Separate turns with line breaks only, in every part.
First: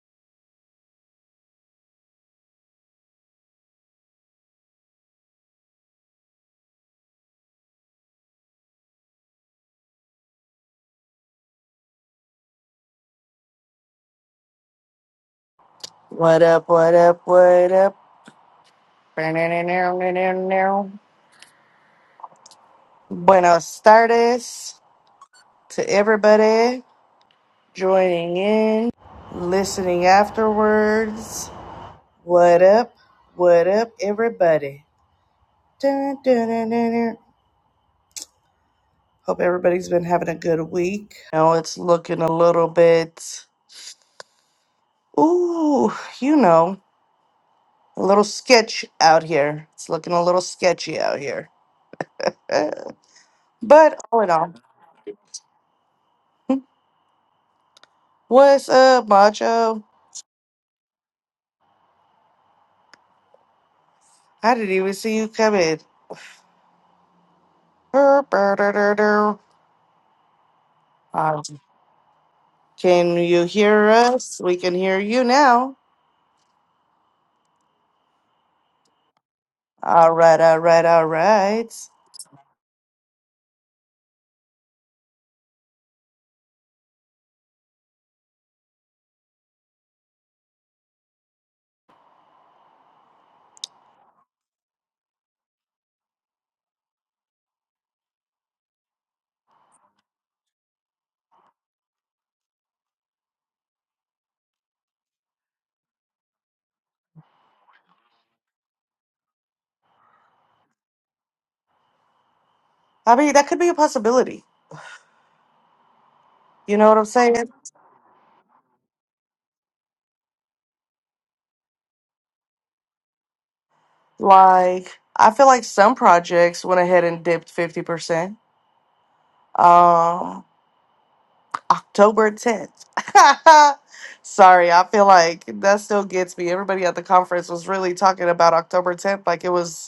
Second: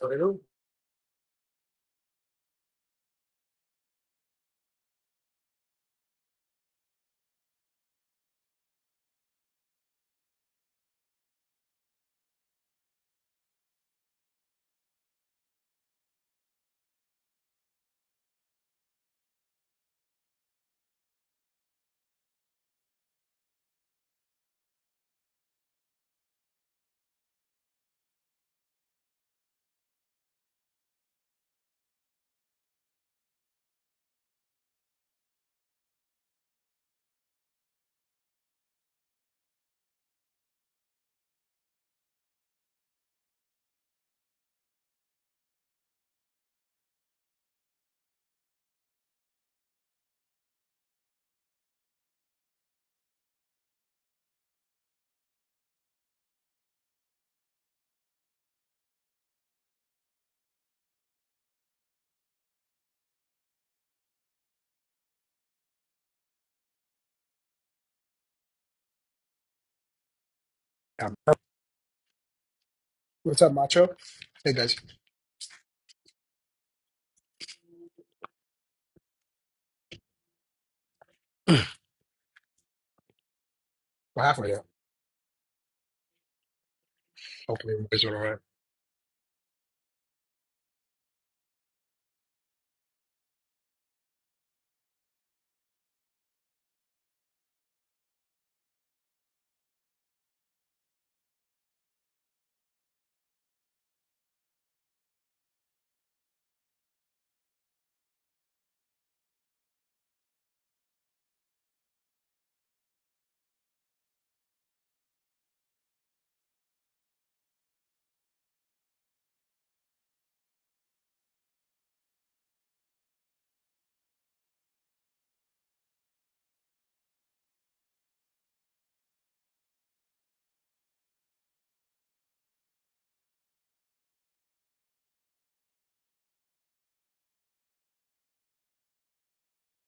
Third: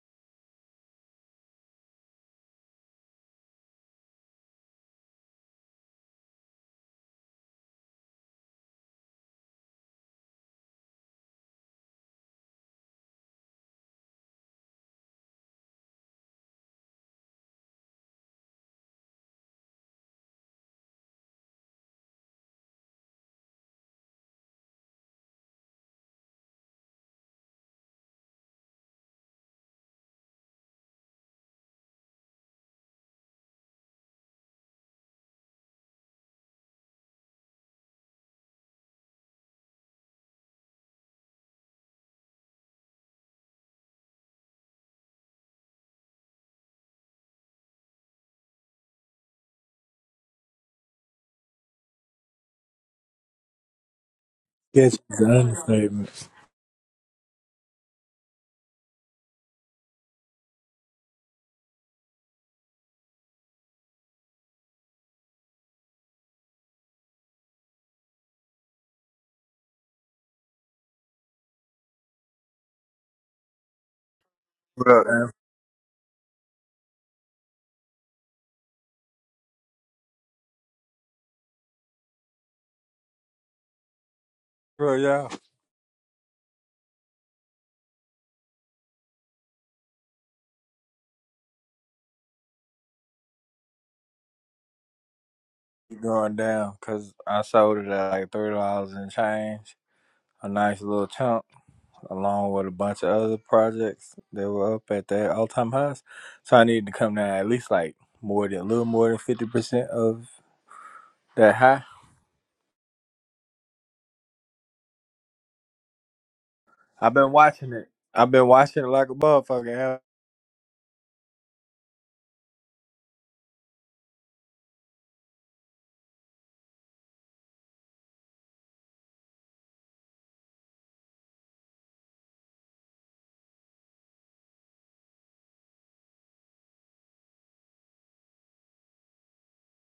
Hello.
What up, what up, what up? Buenos tardes to everybody joining in, listening afterwards. What up, what up, everybody? Dun, dun, dun, dun, dun. Hope everybody's been having a good week. Now it's looking a little bit, ooh, you know, a little sketch out here. It's looking a little sketchy out here. Uh, But all in all,
Yes, it's an understatement.
what's up, Macho? I didn't even see you coming. Burr, burr, dur, dur, dur.
Yeah.
Uh, Can
What's
you
up, Macho?
hear us?
Hey
We
guys,
can hear
Bro,
you
uh,
now. All right, all right, all right.
we're halfway there.
bro, y'all
Hopefully, you guys are all right.
keep going down because I sold it at like three dollars and change, a nice little chunk, along with a bunch of other projects that were up at their all time highs. So I needed to come down at least like more than a little more than fifty percent of that high.
I mean, that could be a possibility. You know what I'm
I've been
saying?
watching it. I've been watching it like a motherfucker. Hell,
Like, I feel like some projects went ahead and dipped 50%. Um, October 10th. Sorry, I feel like that still gets me. Everybody at the conference was really talking about October 10th like it was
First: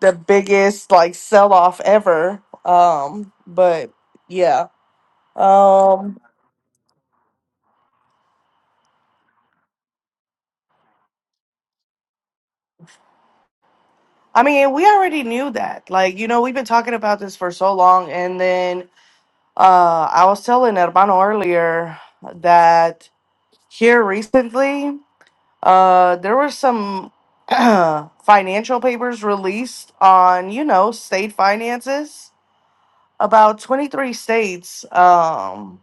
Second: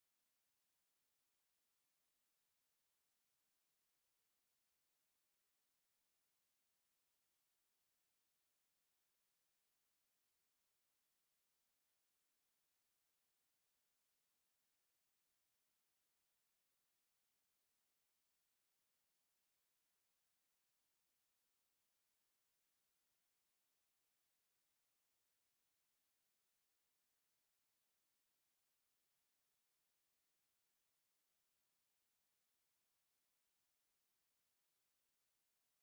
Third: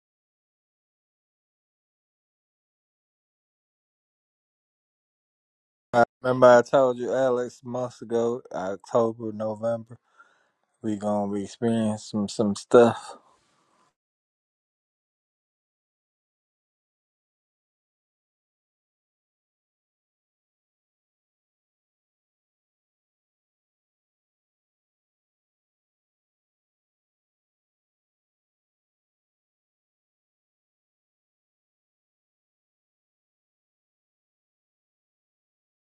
the biggest like sell off ever. Um, but yeah.
I
Um
remember I told you Alex months ago, October, November, we gonna be experiencing some some stuff.
I mean we already knew that. Like, you know, we've been talking about this for so long and then uh I was telling Hermano earlier that here recently, uh there were some financial papers released on, you know, state finances. About twenty three states um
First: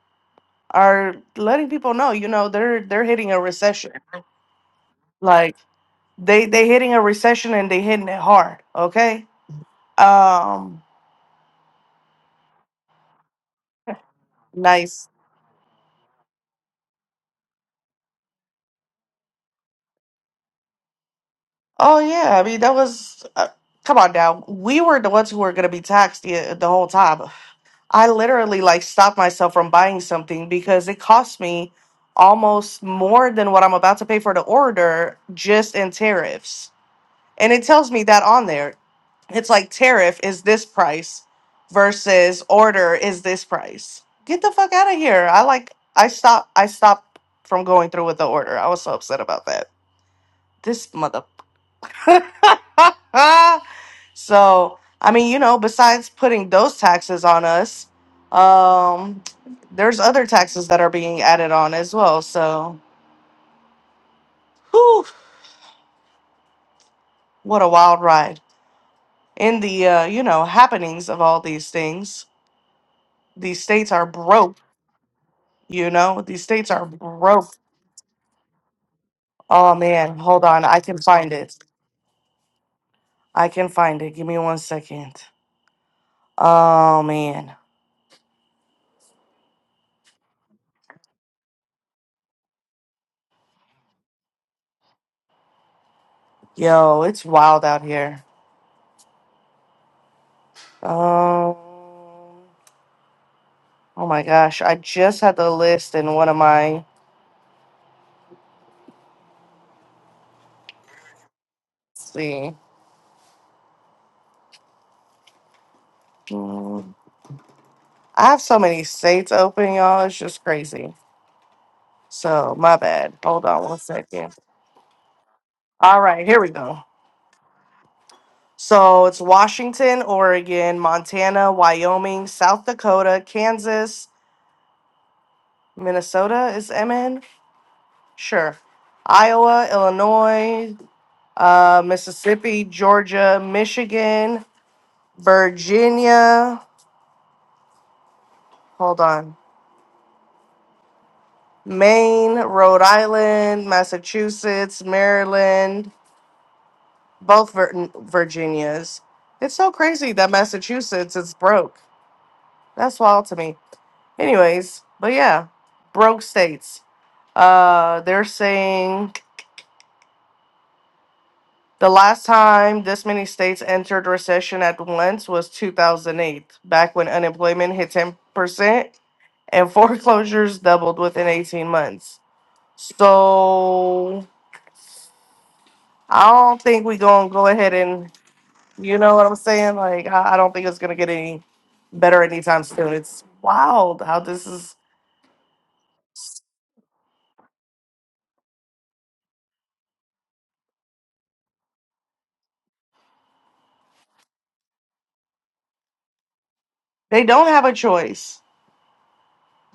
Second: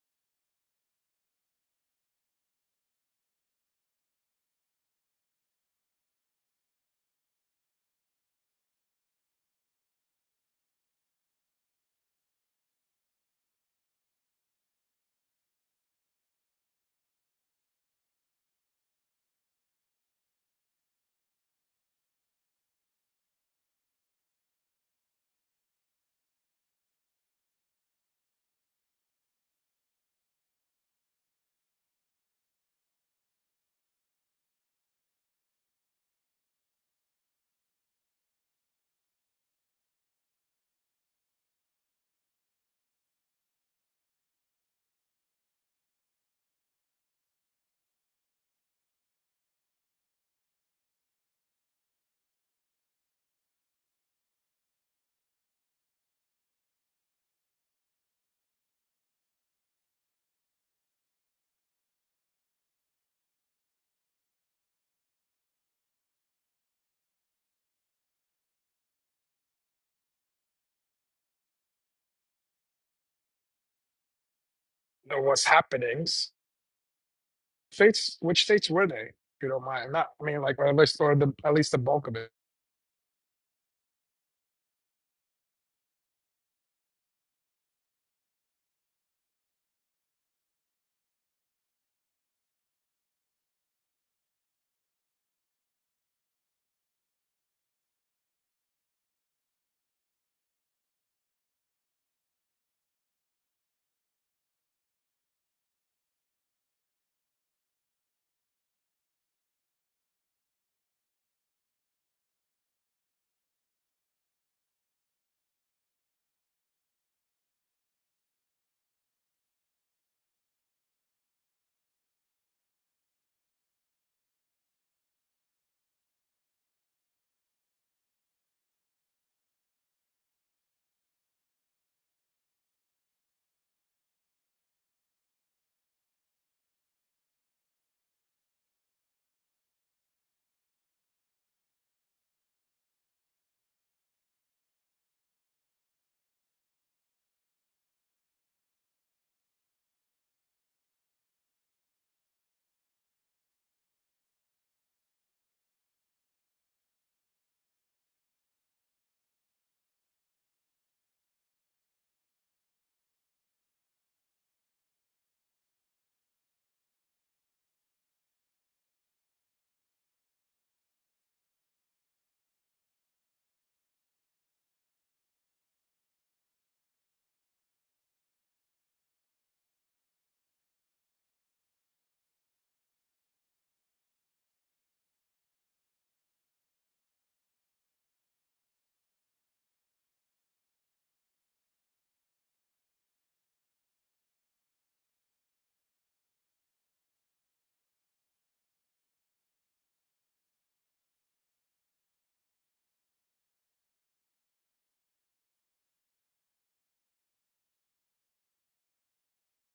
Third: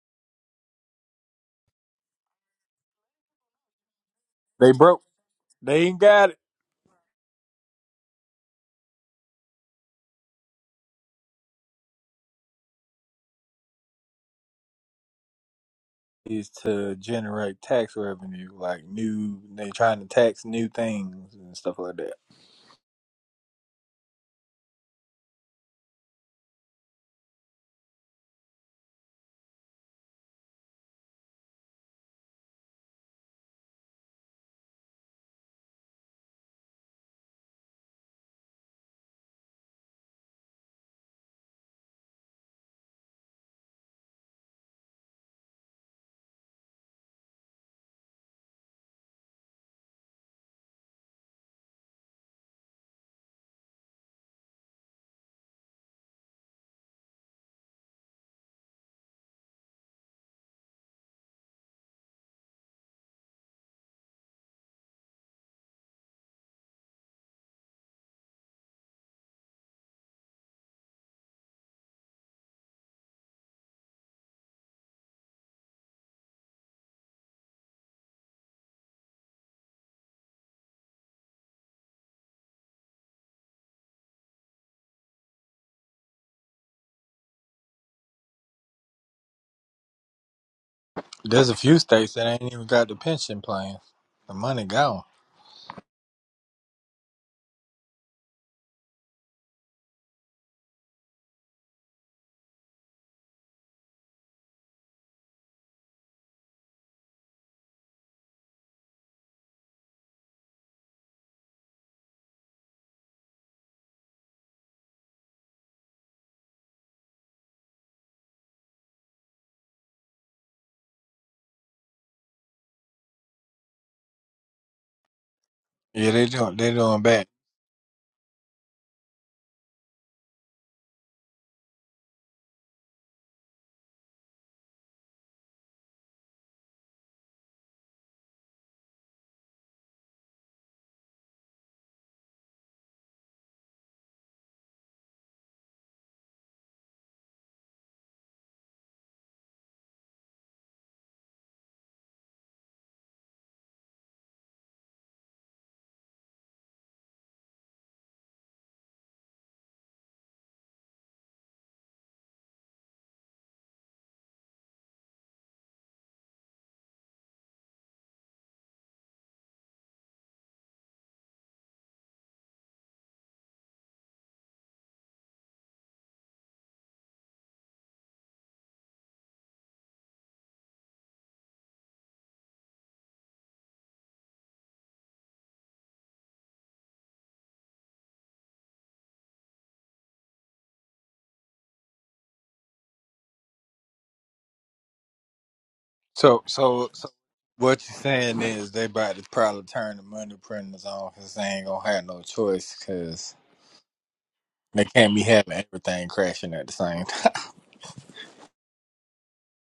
are letting people know, you know, they're they're hitting a recession
They broke.
Like
They ain't got it.
they they hitting a recession and they hitting it hard. Okay. Um. Nice.
is to generate tax revenue, like new. They trying to tax new things and stuff like
Oh
that.
yeah. I mean that was. Uh, come on now. We were the ones who were gonna be taxed the, the whole time. I literally like stopped myself from buying something because it cost me almost more than what I'm about to pay for the order just in tariffs. and it tells me that on there it's like tariff is this price versus order is this price get the fuck out of here i like i stopped i stopped from going through with the order i was so upset about that this mother so i mean you know besides putting those taxes on us um there's other taxes that are being added on as well so whew, what a wild ride in the uh, you know happenings of all these things These states are broke,
Know what's
you know?
happenings?
These states are broke.
States, which states were they? If you don't
Oh
mind, not
man,
I mean
hold
like
on.
or at
I
least
can
or the
find
at
it.
least the bulk of it.
I can find it. Give me one second. Oh man.
There's a few states that ain't even got the pension plans. The money gone.
Yo, it's wild out here. Um Oh my gosh, I just had the list in one of my let's see. Mm, I have so many states open, y'all. It's just crazy. So, my bad. Hold on one second. All
Yeah, they
right, here we
doing they
go.
doing bad.
So it's Washington, Oregon, Montana, Wyoming, South Dakota, Kansas, Minnesota is MN? Sure. Iowa, Illinois, uh, Mississippi, Georgia, Michigan, Virginia, hold on, Maine, Rhode Island, Massachusetts, Maryland, both Vir- Virginias. It's so crazy that Massachusetts is broke. That's wild to me. Anyways, but yeah, broke states. Uh, they're saying the last time this many states entered recession at once was 2008, back when unemployment hit 10% and foreclosures doubled within 18 months. So I don't think we're going to go ahead and, you know what I'm saying? Like, I I don't think it's going to get any better anytime soon. It's wild how this is,
So so so, what you're saying is they about to probably turn the money printers off because they ain't gonna have no choice because they can't be having everything crashing at the same
they
time.
don't have a choice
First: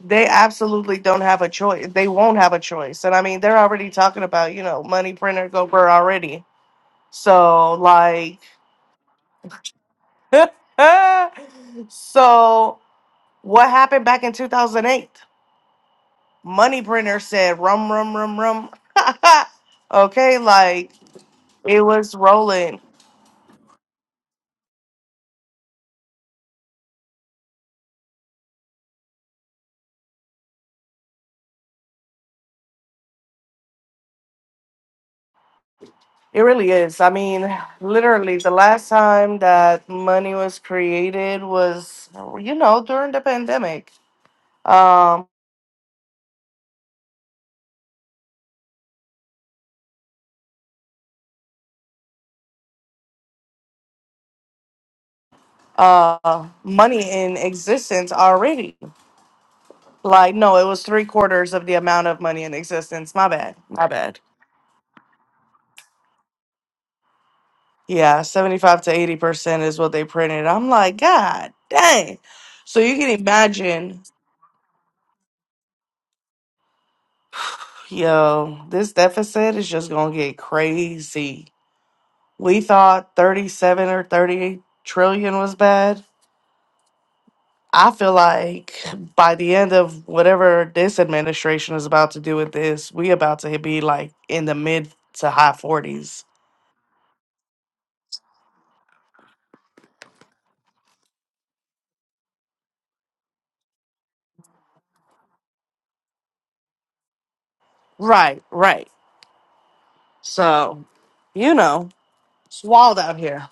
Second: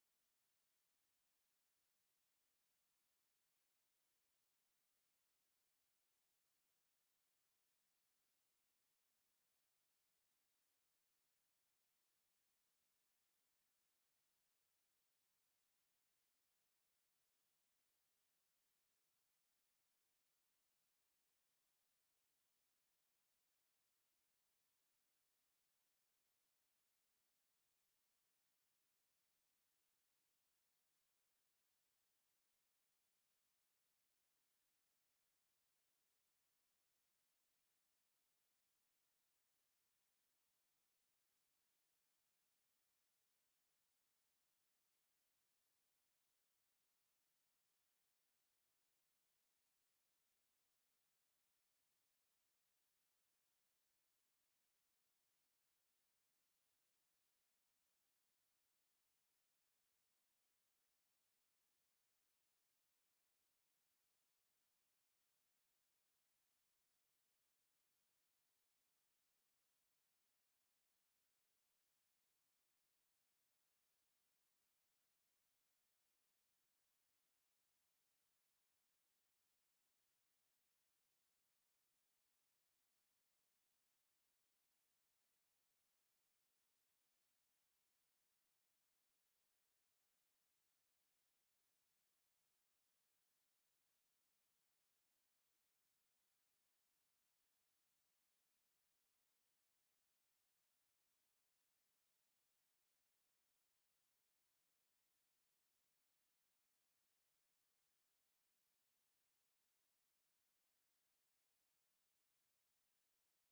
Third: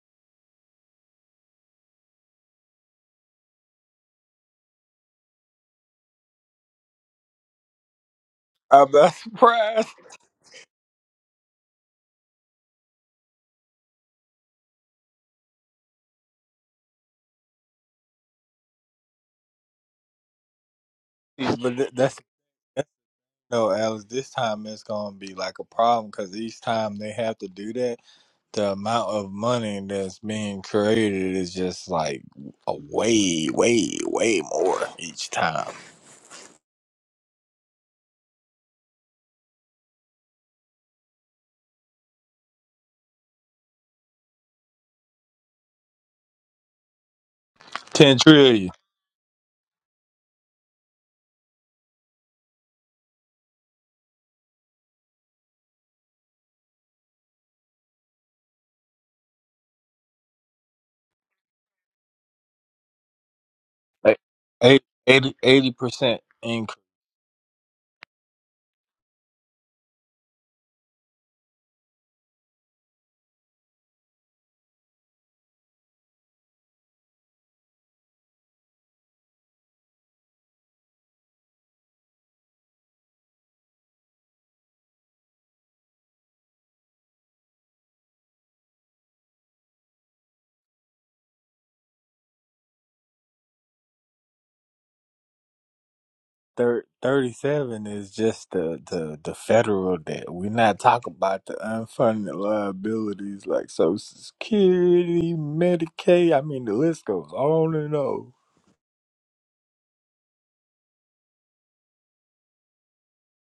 They absolutely don't have a choice. They won't have a choice. And I mean, they're already talking about, you know, money printer gober already. So, like,
I'm not surprised,
so what happened back in 2008? Money printer said, rum, rum, rum, rum. okay, like,
but
it
that-
was
that's.
rolling.
No, Alex, this time it's gonna be like a problem because each time they have to do that, the amount of money that's being created is just like a way, way, way more each time.
It really is. I mean, literally, the last time that money was created was, you know, during the pandemic. Um.
Ten trillion,
uh money in existence already. Like no, it was three quarters of the amount of money in existence. My bad. My
like
bad.
80 percent increase.
Yeah, 75 to 80 percent is what they printed. I'm like, God dang. So you can imagine, yo, this deficit is just gonna get crazy. We thought 37 or 38 trillion was bad. I feel like by the end of whatever this administration is about to do with this, we about to be like in the mid to high forties.
Thir- Thirty-seven is just the, the the federal debt. We're not talking about the unfunded liabilities like Social Security, Medicaid. I mean, the list goes on and on.
Right, right. So, you know, it's wild out here.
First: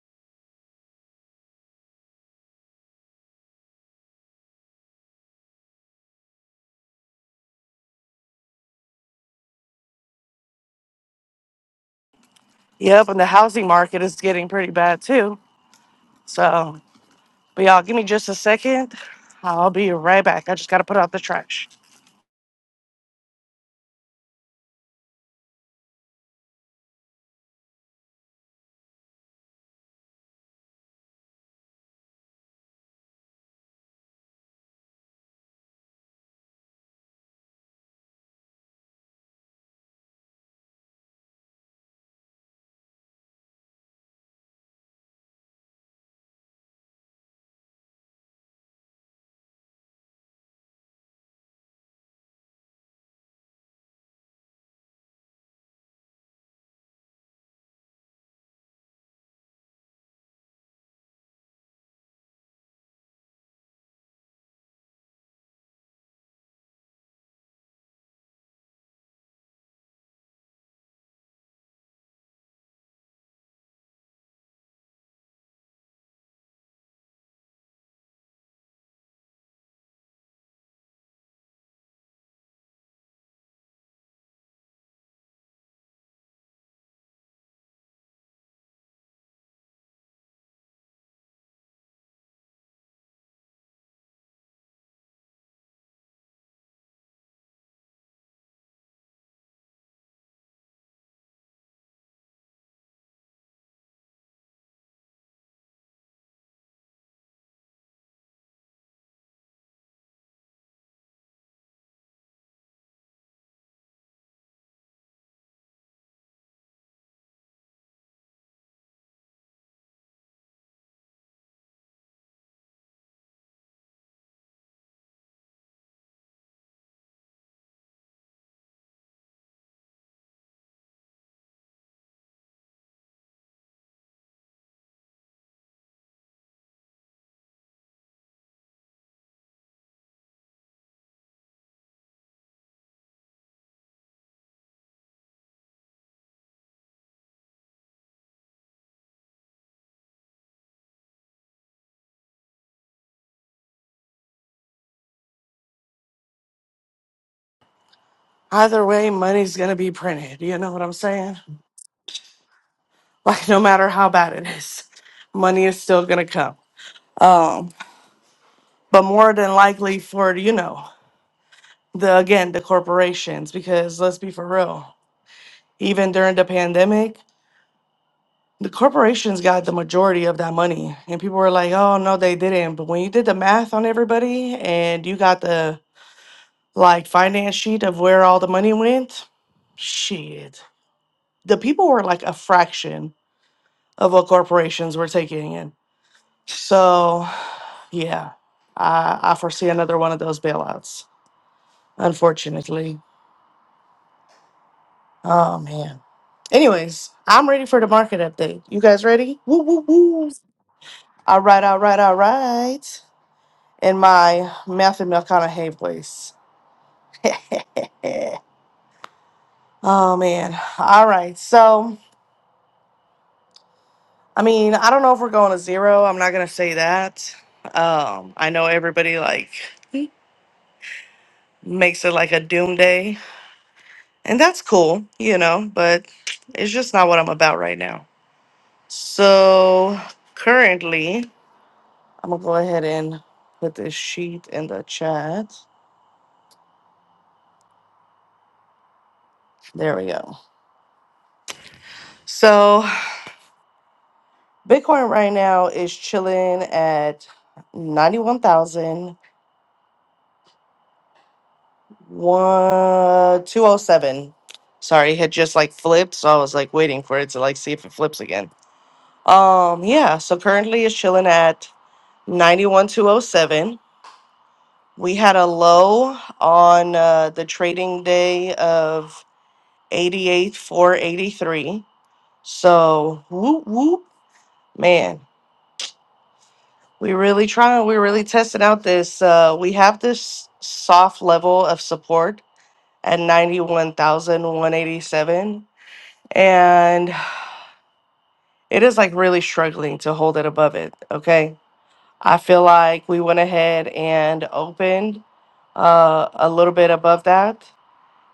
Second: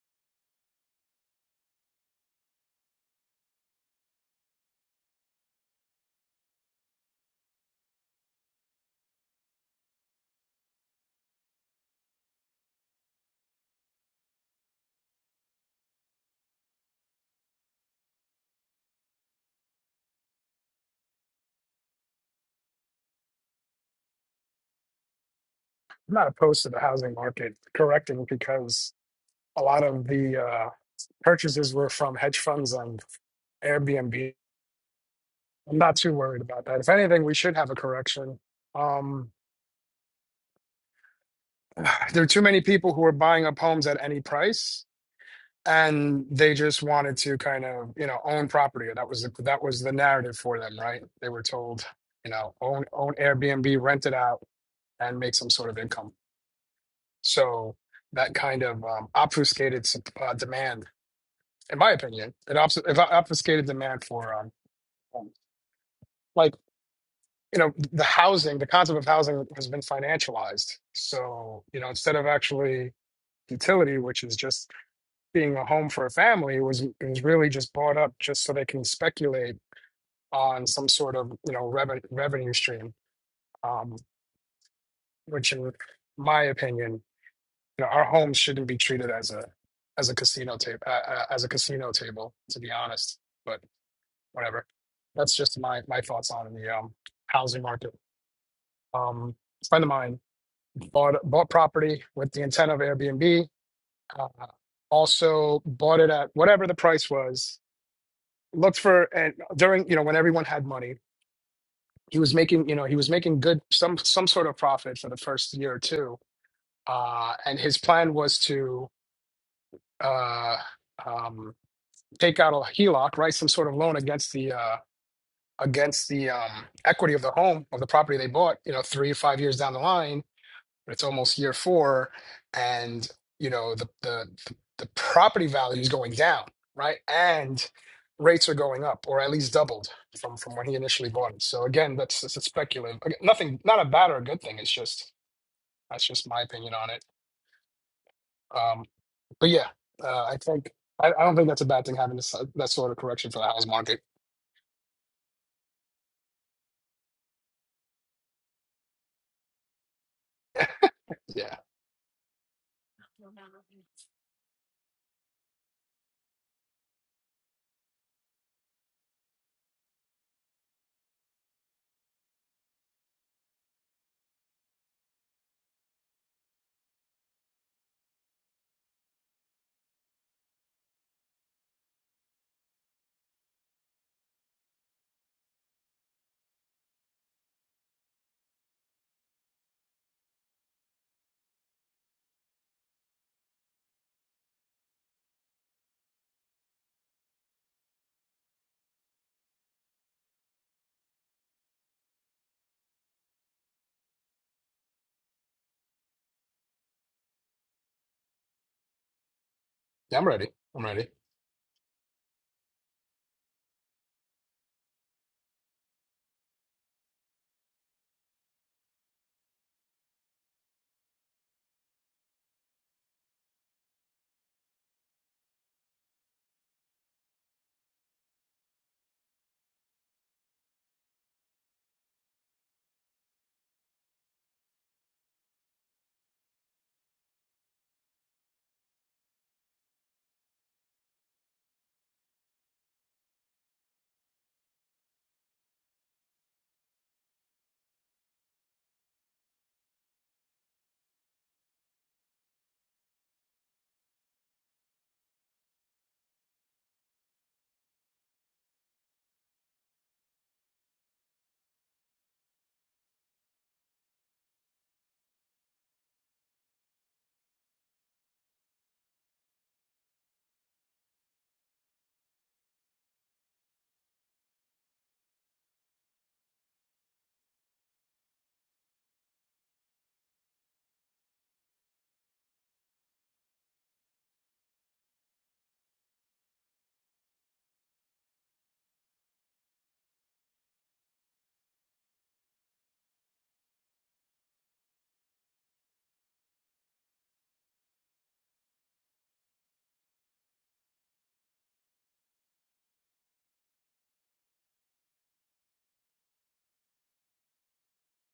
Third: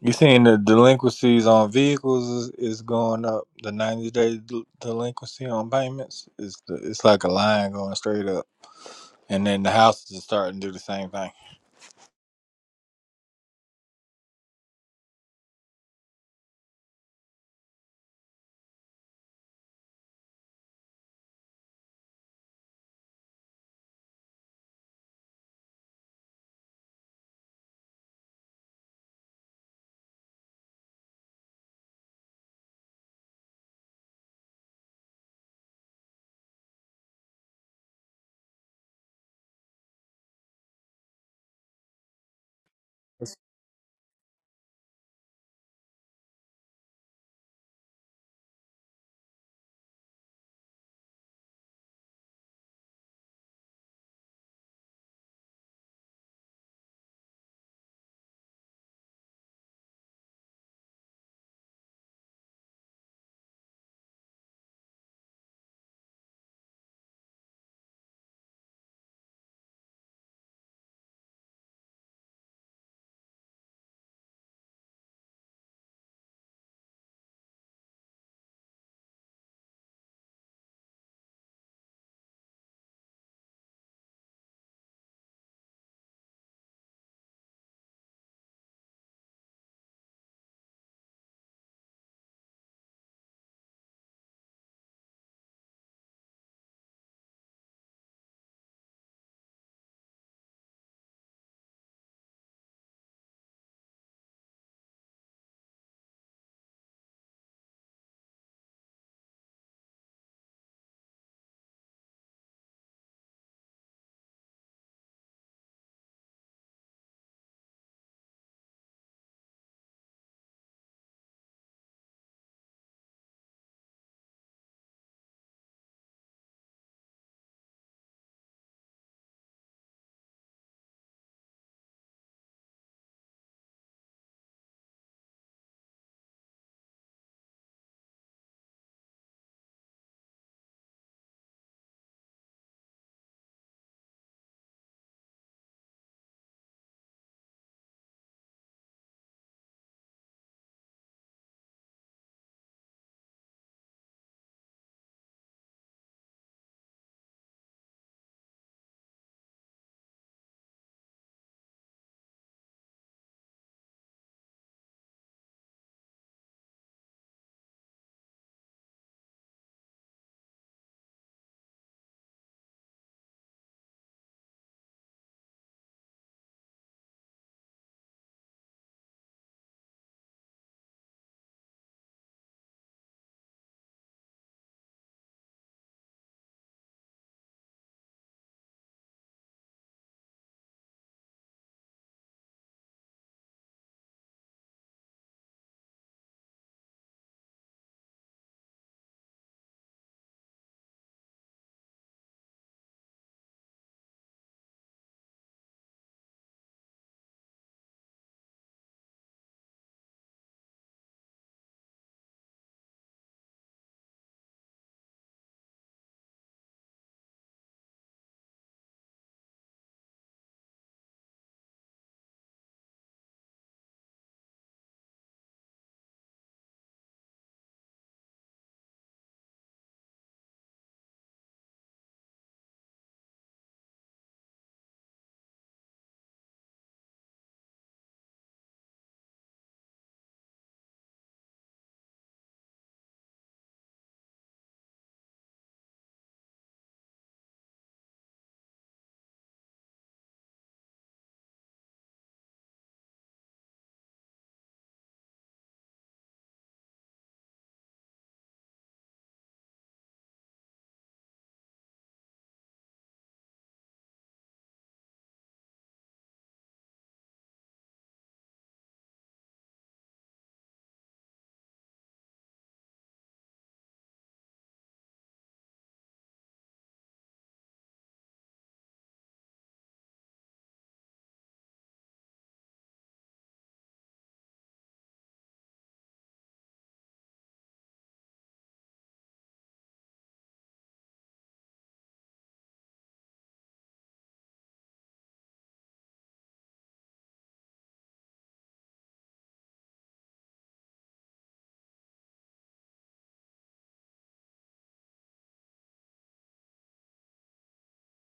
You seen the delinquencies on vehicles is, is going up. The ninety day del- delinquency on payments is the, it's like a line going straight up, and then the houses are starting to do the same thing.
Yep, and the housing market is getting pretty bad too. So, but y'all, give me just a second. I'll be right back. I just gotta put out the trash.
I'm not opposed to the housing market correcting because a lot of the uh, purchases were from hedge funds and Airbnb. I'm not too worried about that. If anything, we should have a correction. Um, there are too many people who are buying up homes at any price. and they just wanted to kind of you know own property that was the, that was the narrative for them right they were told you know own own airbnb rent it out and make some sort of income so that kind of um, obfuscated sup- uh, demand in my opinion it obs- it obfuscated demand for um, um, like you know the housing the concept of housing has been financialized so you know instead of actually utility which is just being a home for a family it was it was really just bought up just so they can speculate on some sort of you know revenue revenue stream, um, which in my opinion, you know, our homes shouldn't be treated as a as a casino table uh, uh, as a casino table to be honest. But whatever, that's just my my thoughts on the um, housing market. Um, a friend of mine bought bought property with the intent of Airbnb. Uh, also bought it at whatever the price was. Looked for and during you know when everyone had money he was making you know he was making good some some sort of profit for the first year or two uh and his plan was to uh um take out a HELOC right some sort of loan against the uh against the um equity of the home of the property they bought you know 3 or 5 years down the line it's almost year four and you know the the the property value is going down right and rates are going up or at least doubled from from when he initially bought it so again that's that's it's speculative Again, nothing not a bad or a good thing it's just that's just my opinion on it um but yeah uh, i think I, I don't think that's a bad thing having this uh, that sort of correction for the house market
Either way, money's going to be printed. You know what I'm saying?
yeah
Like, no matter how bad it is, money is still going to come. Um. but more than likely for you know the again the corporations because let's be for real even during the pandemic the corporations got the majority of that money and people were like oh no they didn't but when you did the math on everybody and you got the like finance sheet of where all the money went shit the people were like a fraction of what corporations were taking in so yeah i i foresee another one of those bailouts unfortunately Oh man. Anyways, I'm ready for the market update. You guys ready? Woo woo
yeah i'm
woo.
ready i'm ready
All right, all right, all right. In my Matthew McConaughey voice. oh man. All right. So I mean, I don't know if we're going to zero. I'm not gonna say that. Um, I know everybody like makes it like a doom day, and that's cool, you know, but it's just not what I'm about right now. So currently I'm gonna go ahead and put this sheet in the chat. There we go. So Bitcoin right now is chilling at ninety-one thousand one two oh seven. Sorry, it had just like flipped, so I was like waiting for it to like see if it flips again. Um, yeah. So currently it's chilling at ninety-one two oh seven. We had a low on uh, the trading day of eighty-eight four eighty-three So whoop whoop, man, we really trying. We really tested out this. Uh, we have this soft level of support at ninety one thousand one eighty seven, and it is like really struggling to hold it above it. Okay, I feel like we went ahead and opened uh, a little bit above that,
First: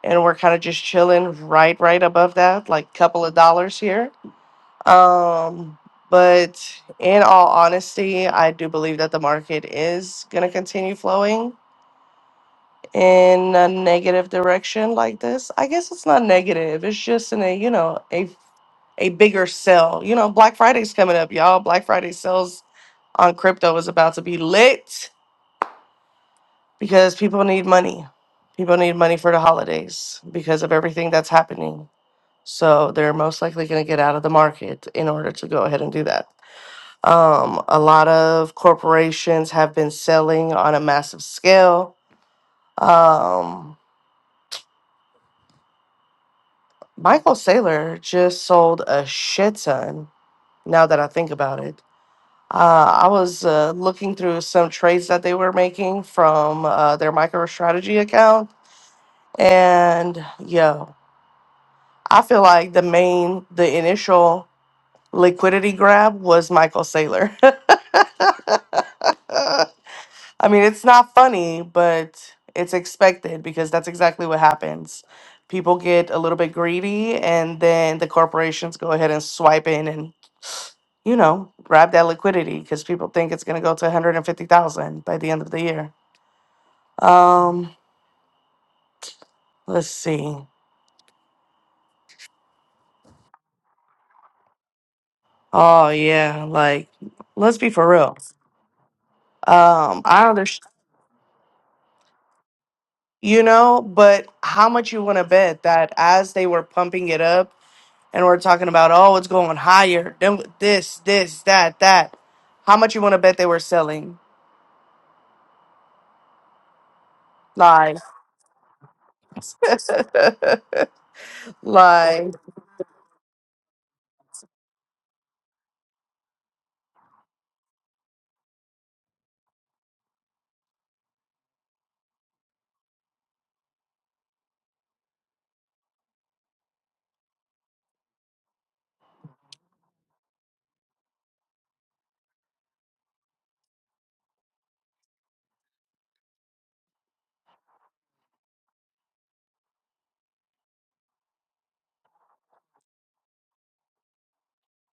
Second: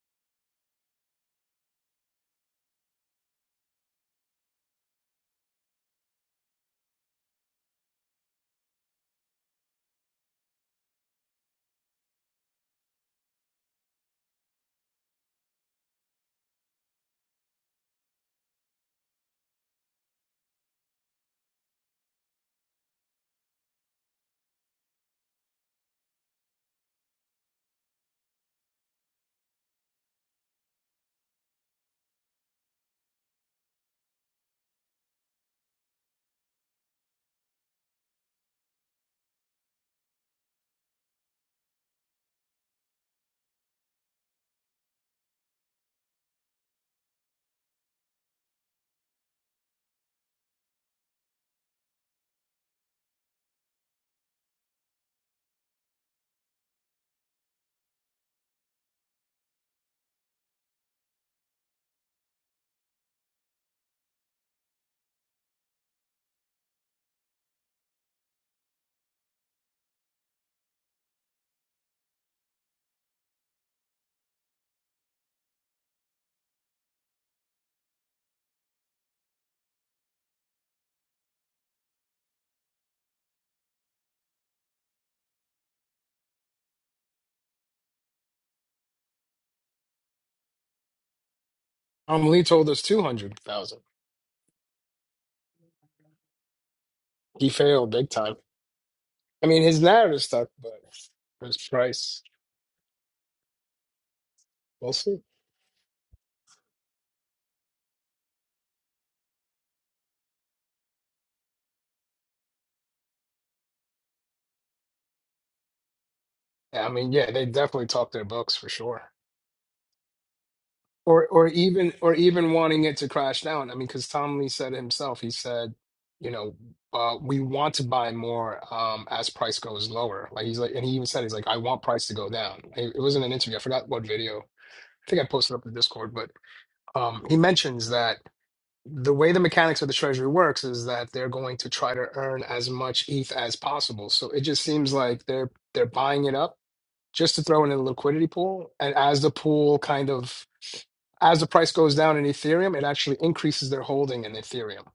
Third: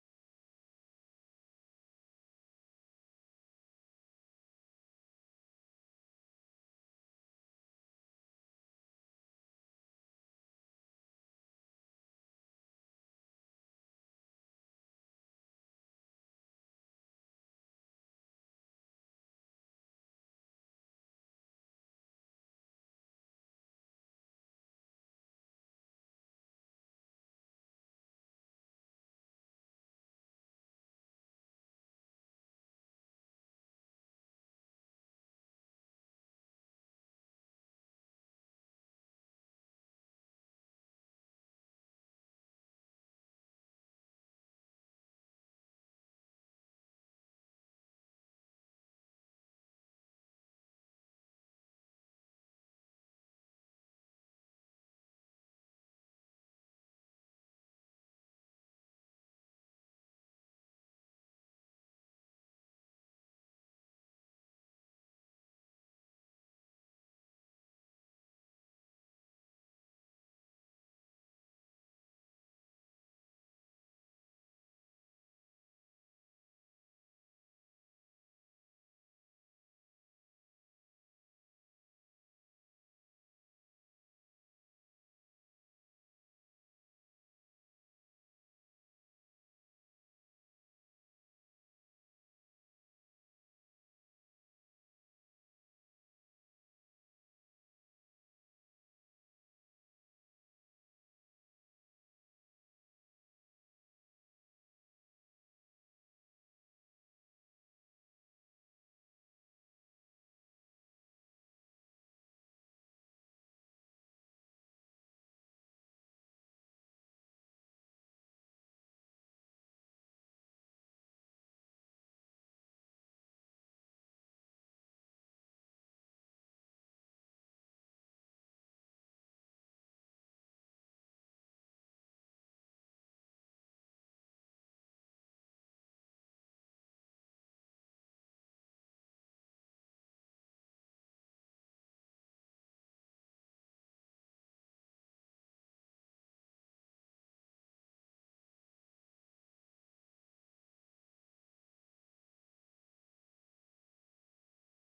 and we're kind of just chilling right, right above that, like couple of dollars here Um, but in all honesty, I do believe that the market is going to continue flowing in a negative direction like this. I guess it's not negative. It's just in a, you know, a a bigger sell. You know, Black Friday's coming up, y'all. Black Friday sales on crypto is about to be lit because people need money. People need money for the holidays because of everything that's happening. So they're most likely going to get out of the market in order to go ahead and do that. Um, a lot of corporations have been selling on a massive scale. Um, Michael Saylor just sold a shit ton now that I think about it. Uh, I was uh, looking through some trades that they were making from uh, their MicroStrategy account. And yo, I feel like the main, the initial liquidity grab was Michael Saylor. I mean, it's not funny, but it's expected because that's exactly what happens. People get a little bit greedy, and then the corporations go ahead and swipe in and you know grab that liquidity because people think it's going to go to one hundred and fifty thousand by the end of the year. Um, let's see.
um lee told us 200000
Oh yeah, like
he
let's be for
failed big
real.
time i mean his
Um,
narrative
I
stuck
understand,
but his price
you know, but how much
We'll
you want
see.
to bet that as they were pumping it up? and we're talking about oh it's going higher then this this that that how much you want to bet they were selling
I mean, yeah, they definitely
lies
talk their books for sure. Or or even or
lies
even wanting it to crash down. I mean, because Tom Lee said it himself, he said, you know, uh, we want to buy more um, as price goes lower. Like he's like, and he even said he's like, I want price to go down. It, it was in an interview. I forgot what video. I think I posted up in Discord, but um, he mentions that the way the mechanics of the treasury works is that they're going to try to earn as much ETH as possible. So it just seems like they're they're buying it up just to throw in a liquidity pool. And as the pool kind of as the price goes down in Ethereum, it actually increases their holding in Ethereum.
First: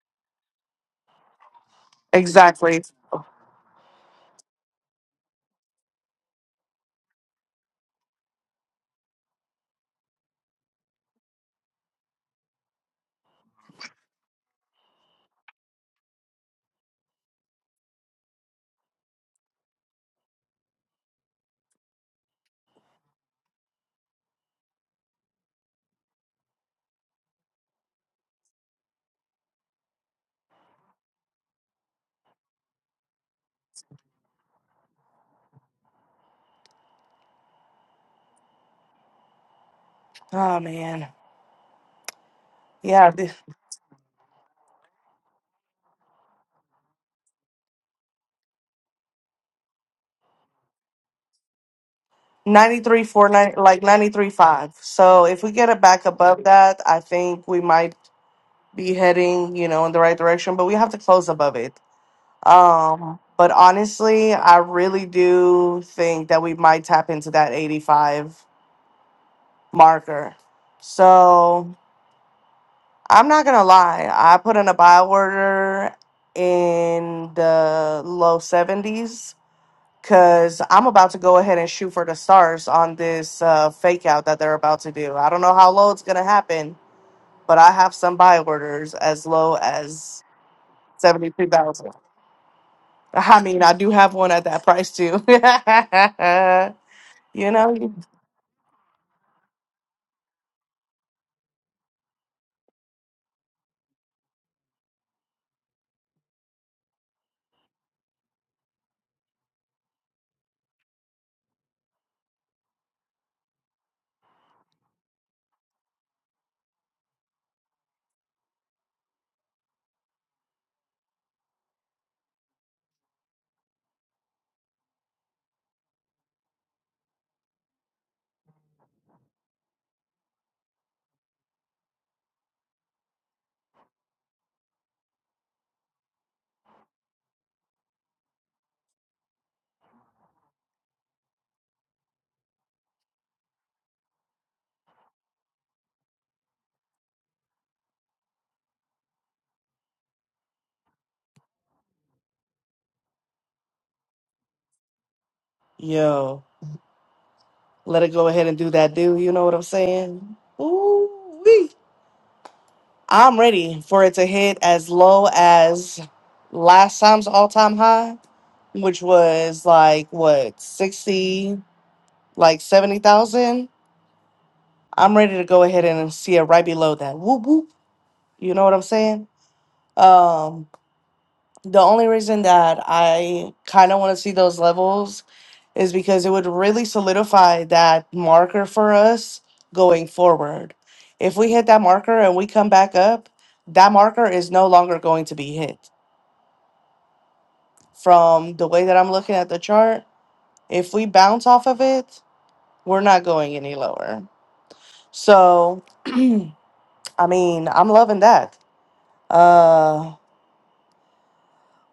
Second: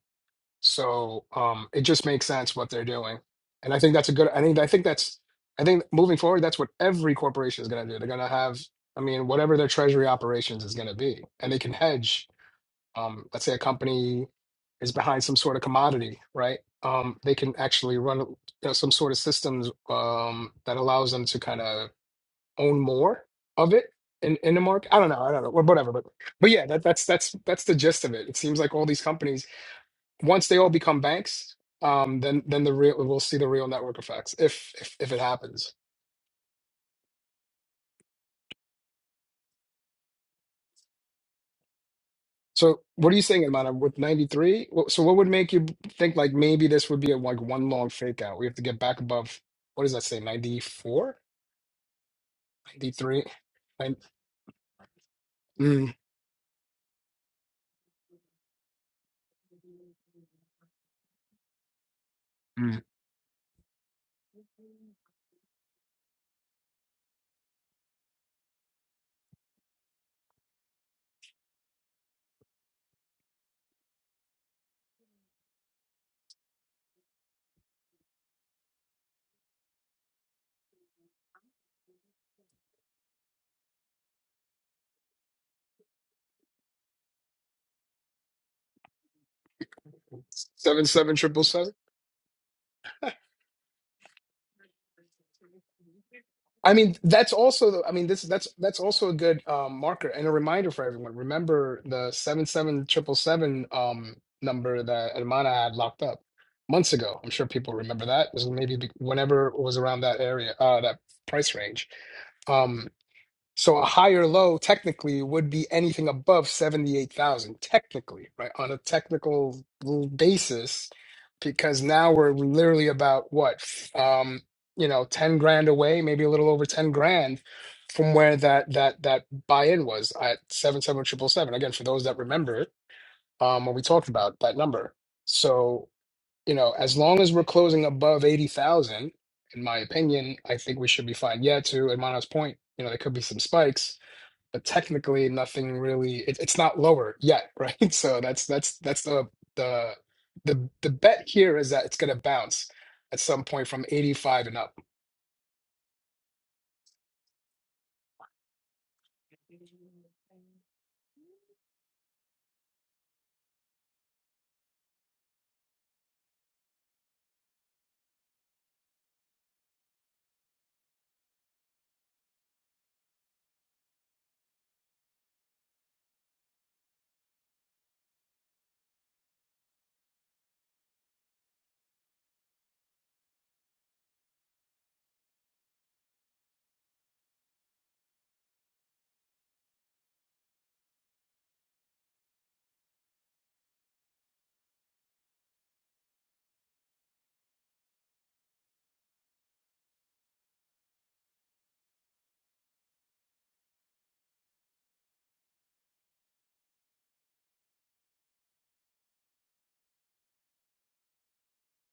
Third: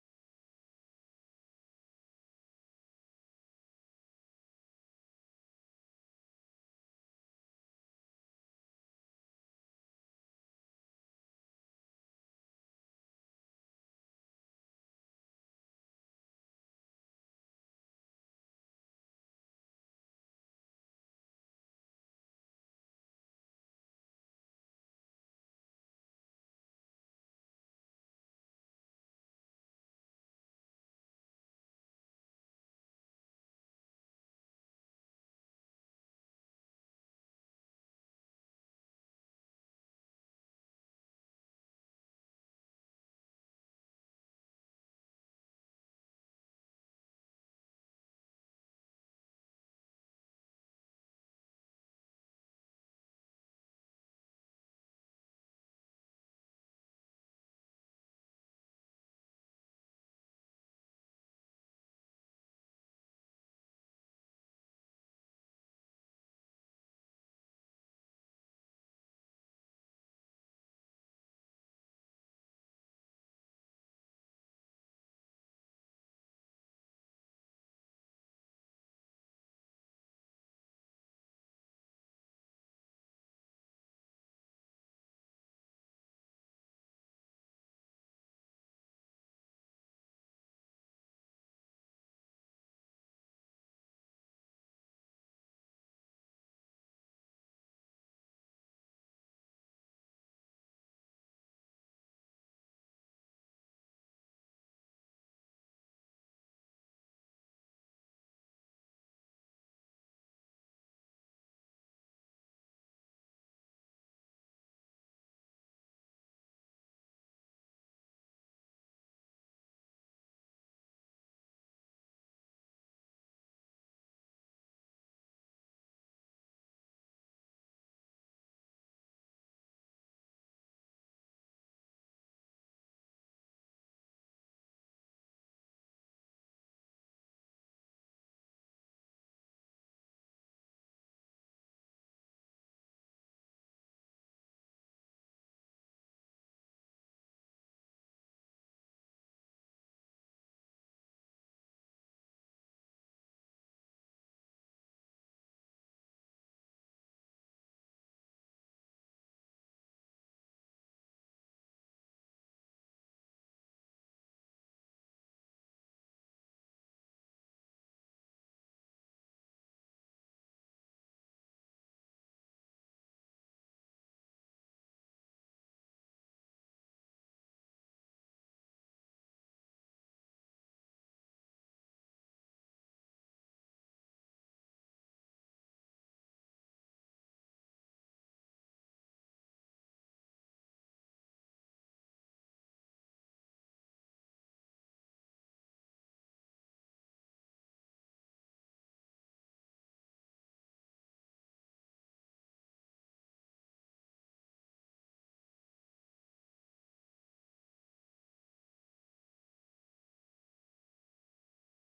So um, it just makes sense what
exactly
they're doing, and I think that's a good. I think I think that's I think moving forward, that's what every corporation is going to do. They're going to have, I mean, whatever their treasury operations is going to be, and they can hedge. Um, let's say a company is behind some sort of commodity, right? Um, they can actually run you know, some sort of systems um, that allows them to kind of own more of it in, in the market. I don't know. I don't know. Whatever. But but yeah, that, that's that's that's the gist of it. It seems like all these companies, once they all become banks, um, then then the real we'll see the real network effects if if, if it happens.
oh man
So what
yeah
are you saying, Amanda? With ninety three, so what would make you think like maybe this would be a, like one long fake out? We have to get back above. What does that say? 94?
ninety three
93?
four nine, like
Nine,
93 five so if we get it
mm,
back above that i think we might be heading you know in the right direction but we have to close above it
mm.
um but honestly i really do think that we might tap into that 85 marker. So I'm not gonna lie, I put in a buy order in the low 70s because I'm about to go ahead and shoot for the stars on this uh, fake out that they're about to do. I don't know how low it's gonna happen, but I have some buy orders as low as
Seven seven triple seven.
72,000. I mean, I do have one at that price too.
I mean, that's
you
also the- I
know,
mean this that's that's also a good um, marker and a reminder for everyone. Remember the seven seven triple seven um number that Hermana had locked up months ago. I'm sure people remember that. It was maybe be- whenever it was around that area, uh, that price range. Um, so a higher low technically would be anything above 78,000, technically, right? On a technical l- basis, because now we're literally about what, f- um, you know, 10 grand away, maybe a little over 10 grand from where that that that buy-in was at seven-seven triple seven. Again, for those that remember it, um, when we talked about that number. So, you know, as long as we're closing above 80,000, in my opinion, I think we should be fine. Yeah, to Hermana's point, you know, there could be some spikes but technically nothing really it, it's not lower yet right so that's that's that's the the the the bet here is that it's going to bounce at some point from 85 and up
yo, let it go ahead and do that, dude. you know what I'm saying? Ooh, I'm ready for it to hit as low as last time's all time high, which was like what, 60, like 70,000. I'm ready to go ahead and see it right below that. Whoop whoop. You know what I'm saying? Um, the only reason that I kind of want to see those levels is because it would really solidify that marker for us going forward. If we hit that marker and we come back up, that marker is no longer going to be hit From the way that I'm looking at the chart, if we bounce off of it, we're not going any lower. So, I mean, I'm loving that. Uh,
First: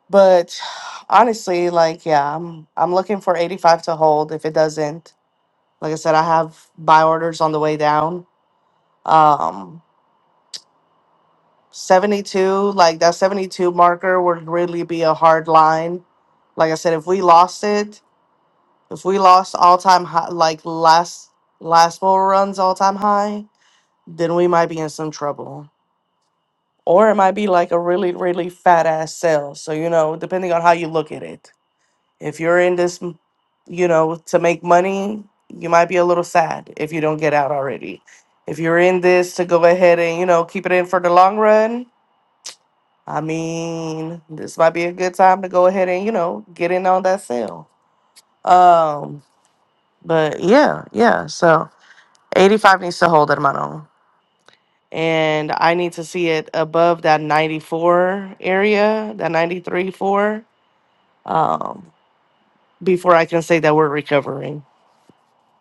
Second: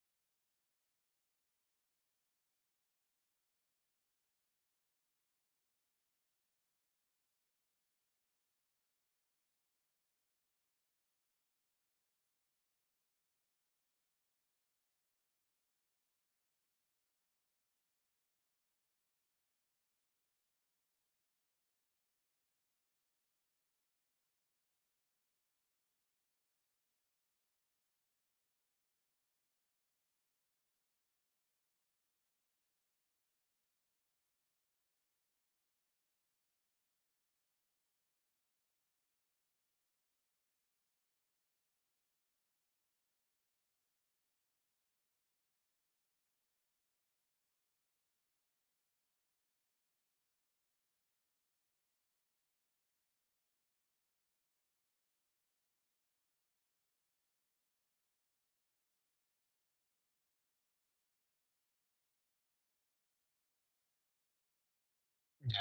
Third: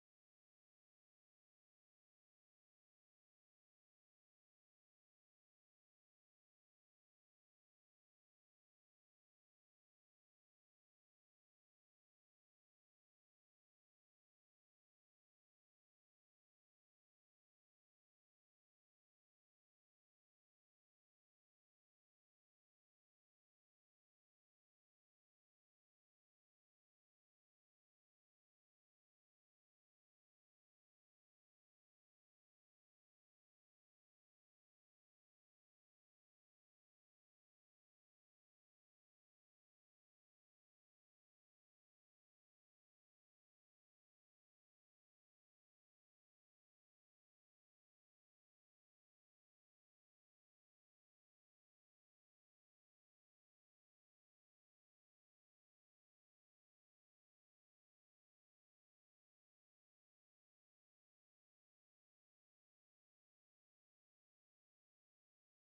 but honestly, like, yeah, I'm I'm looking for 85 to hold. If it doesn't, like I said, I have buy orders on the way down. Um, 72, like that 72 marker would really be a hard line. Like I said, if we lost it, If we lost all time high, like last last four runs all time high, then we might be in some trouble. Or it might be like a really really fat ass sell. So you know, depending on how you look at it. If you're in this, m- you know, to make money, you might be a little sad if you don't get out already. If you're in this to go ahead and you know keep it in for the long run, I mean, this might be a good time to go ahead and you know get in on that sale. Um, but yeah, yeah. So 85 needs to hold, at a minimum, And I need to see it above that 94 area, that 93 4, um, before I can say that we're recovering.
yeah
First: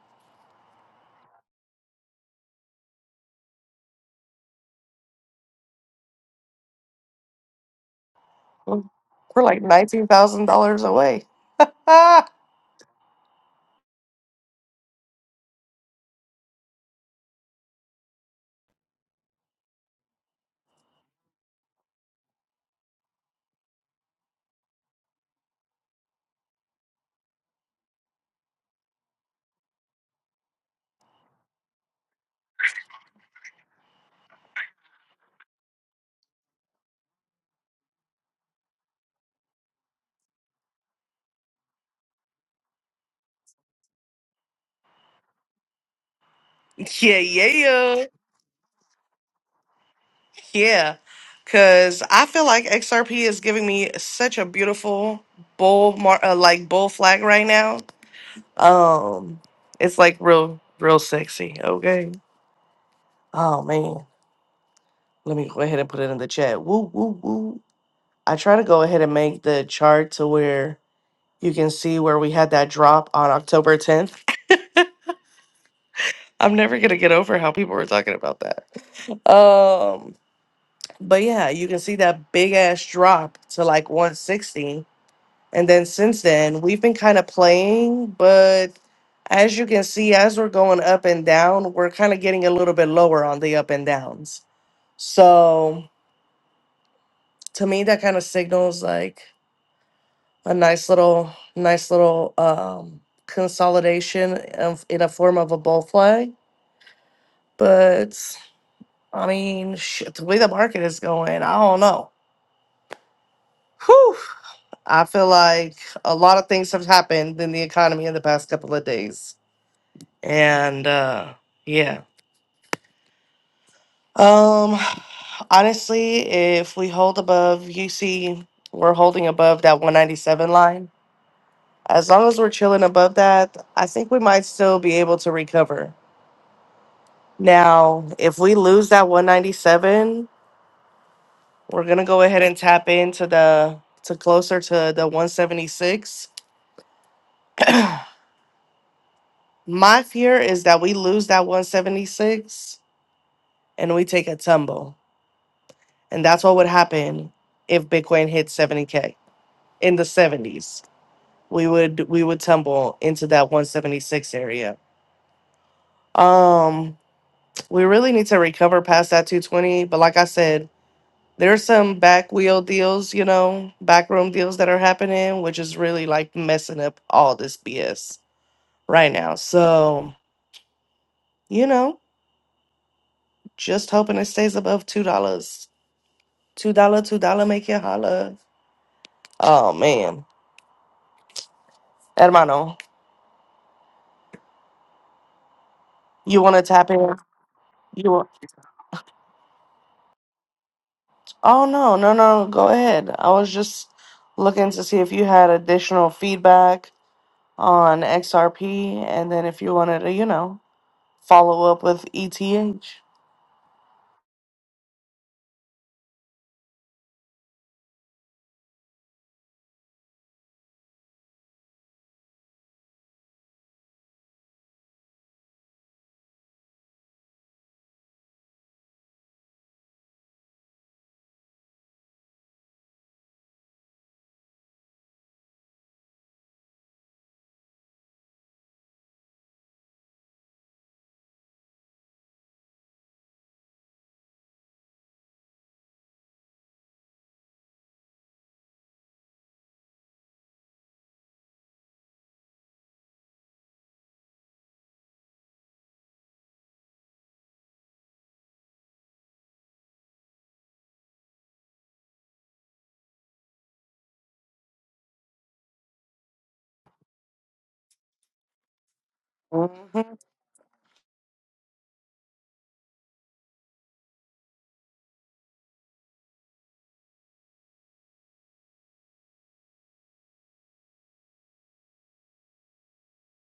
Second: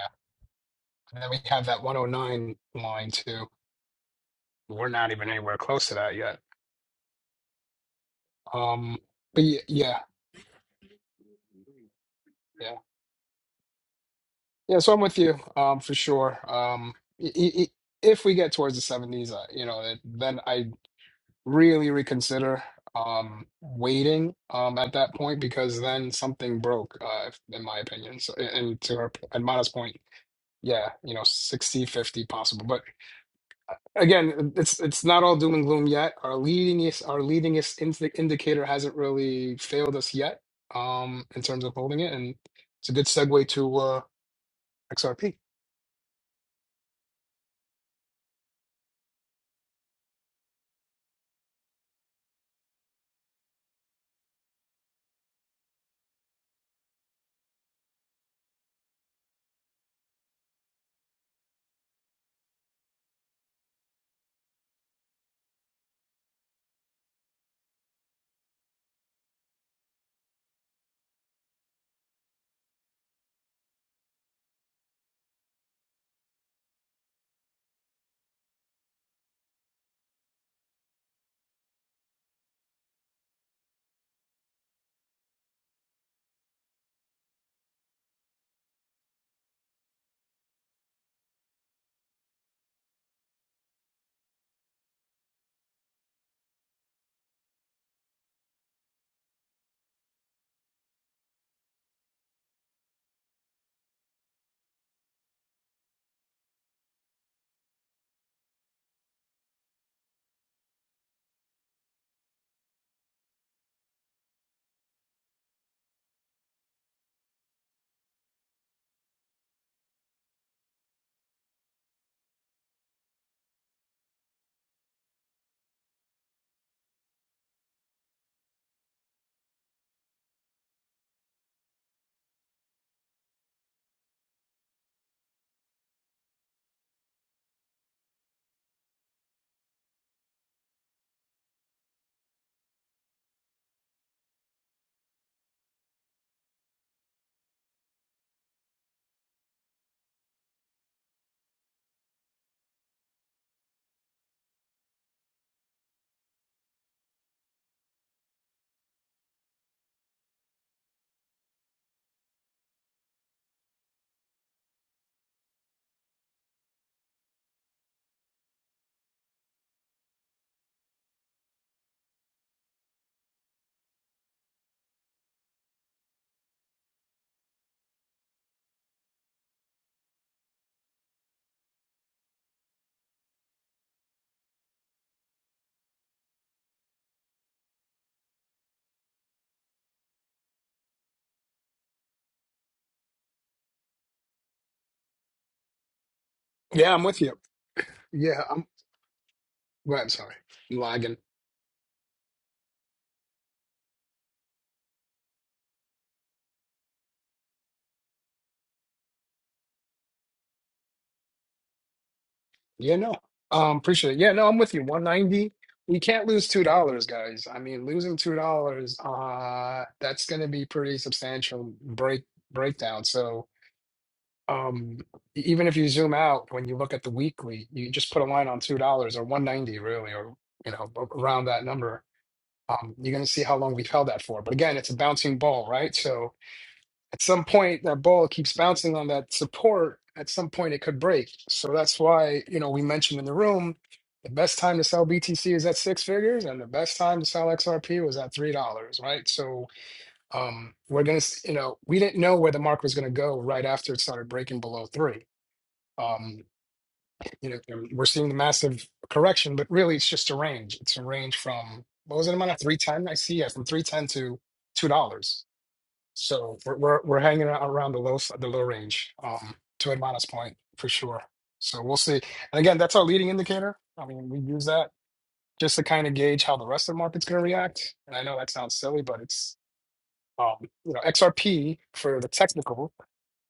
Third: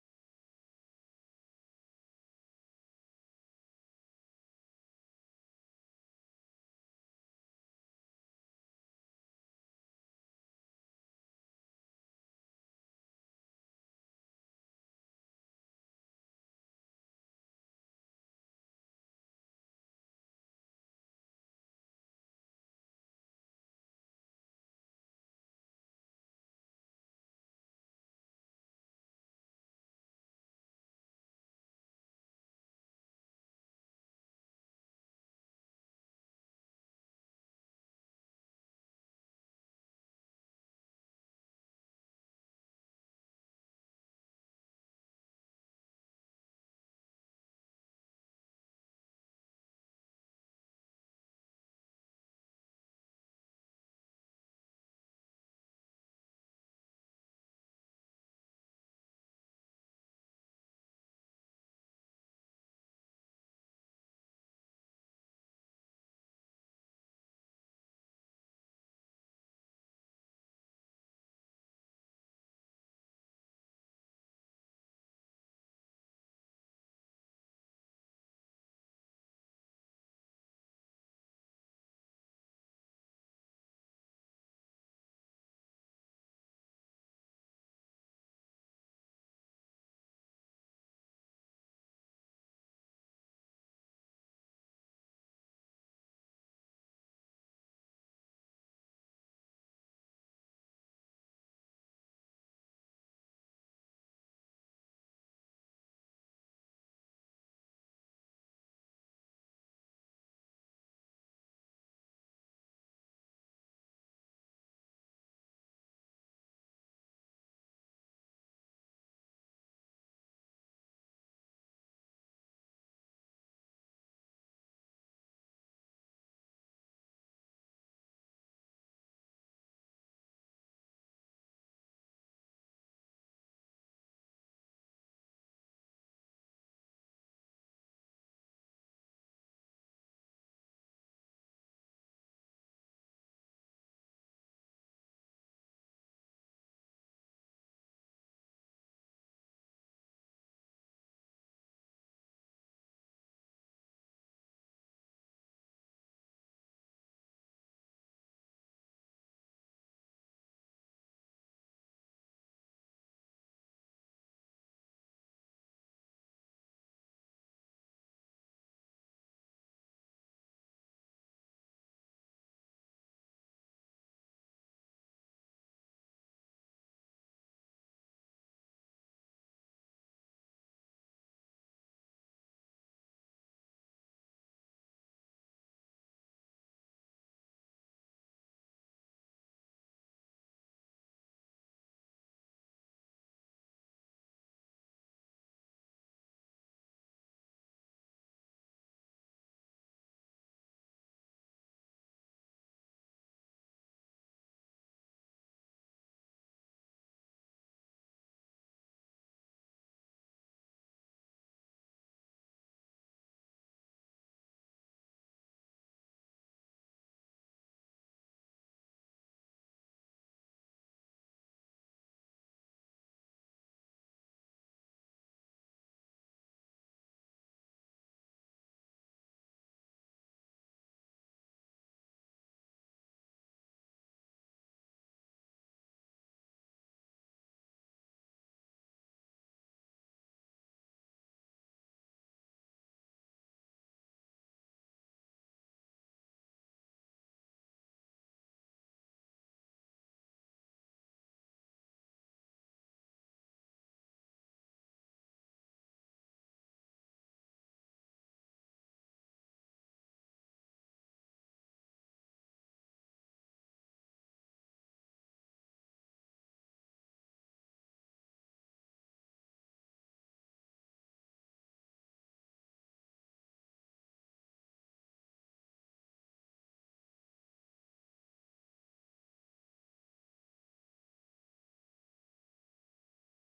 and then we have that 109 line too we're not even anywhere close to that yet
We're
um
we're
but ye-
like
yeah
$19,000 away. Ah,
yeah yeah so i'm with you um for sure um i- i- i- if we get towards the 70s uh, you know then i really reconsider um waiting um at that point because then something broke uh if- in my opinion so and to her and Mata's point yeah you know 60 50 possible but again it's it's not all doom and gloom yet our leading our leading indi indicator hasn't really failed us yet um in terms of holding it and it's a good segue to uh XRP
yeah, yeah, yeah. Yeah. Cause I feel like XRP is giving me such a beautiful bull, mar- uh, like bull flag right now. Um, it's like real, real sexy. Okay. Oh man. Let me go ahead and put it in the chat. Woo, woo, woo. I try to go ahead and make the chart to where you can see where we had that drop on October 10th. I'm never gonna get over how people were talking about that. Um, but yeah, you can see that big ass drop to like 160. And then since then, we've been kind of playing, but as you can see, as we're going up and down, we're kind of getting a little bit lower on the up and downs. So to me, that kind of signals like a nice little nice little um consolidation of in a form of a bull flag but i mean shit, the way the market is going i don't know Whew, i feel like a lot of things have happened in the economy in the past couple of days and uh yeah um honestly if we hold above you see, we're holding above that 197 line as long as we're chilling above that i think we might still be able to recover Now, if we lose that 197, we're gonna go ahead and tap into the to closer to the 176. My fear is that we lose that 176 and we take a tumble. And that's what would happen if Bitcoin hit 70k in the 70s. We would we would tumble into that 176 area. Um we really need to recover past that 220, but like I said, There's some back wheel deals, you know, backroom deals that are happening, which is really like messing up all this BS right now. So, you know, just hoping it stays above two dollars. Two dollar, two dollar, make you holla. Oh man, hermano, you want to tap
yeah I'm
in?
with you
You want?
yeah I'm right I'm sorry I'm lagging.
Oh no, no, no. Go ahead. I was just looking to see if you had additional feedback on XRP, and then if you wanted to, you know, follow up with ETH.
Yeah, no. Um, appreciate it. Yeah, no, I'm with you. 190. We can't lose two dollars, guys. I mean, losing two dollars, uh, that's gonna be pretty substantial break breakdown. So um e- even if you zoom out when you look at the weekly, you just put a line on two dollars or 190 really, or you know, a- around that number. Um, you're gonna see how long we've held that for. But again, it's a bouncing ball, right? So at some point, that ball keeps bouncing on that support. At some point, it could break. So that's why, you know, we mentioned in the room the best time to sell BTC is at six figures, and the best time to sell XRP was at three dollars, right? So um, we're gonna, s- you know, we didn't know where the market was gonna go right after it started breaking below three. Um, you know, we're seeing the massive correction, but really, it's just a range. It's a range from what was it amount of three ten? I see, yeah, from three ten to two dollars so we're we're, we're hanging out around the low s- the low range, um, to Hermana's point for sure. So we'll see. And again, that's our leading indicator. I mean, we use that just to kind of gauge how the rest of the market's going to react. And I know that sounds silly, but it's um, you know XRP for the technical.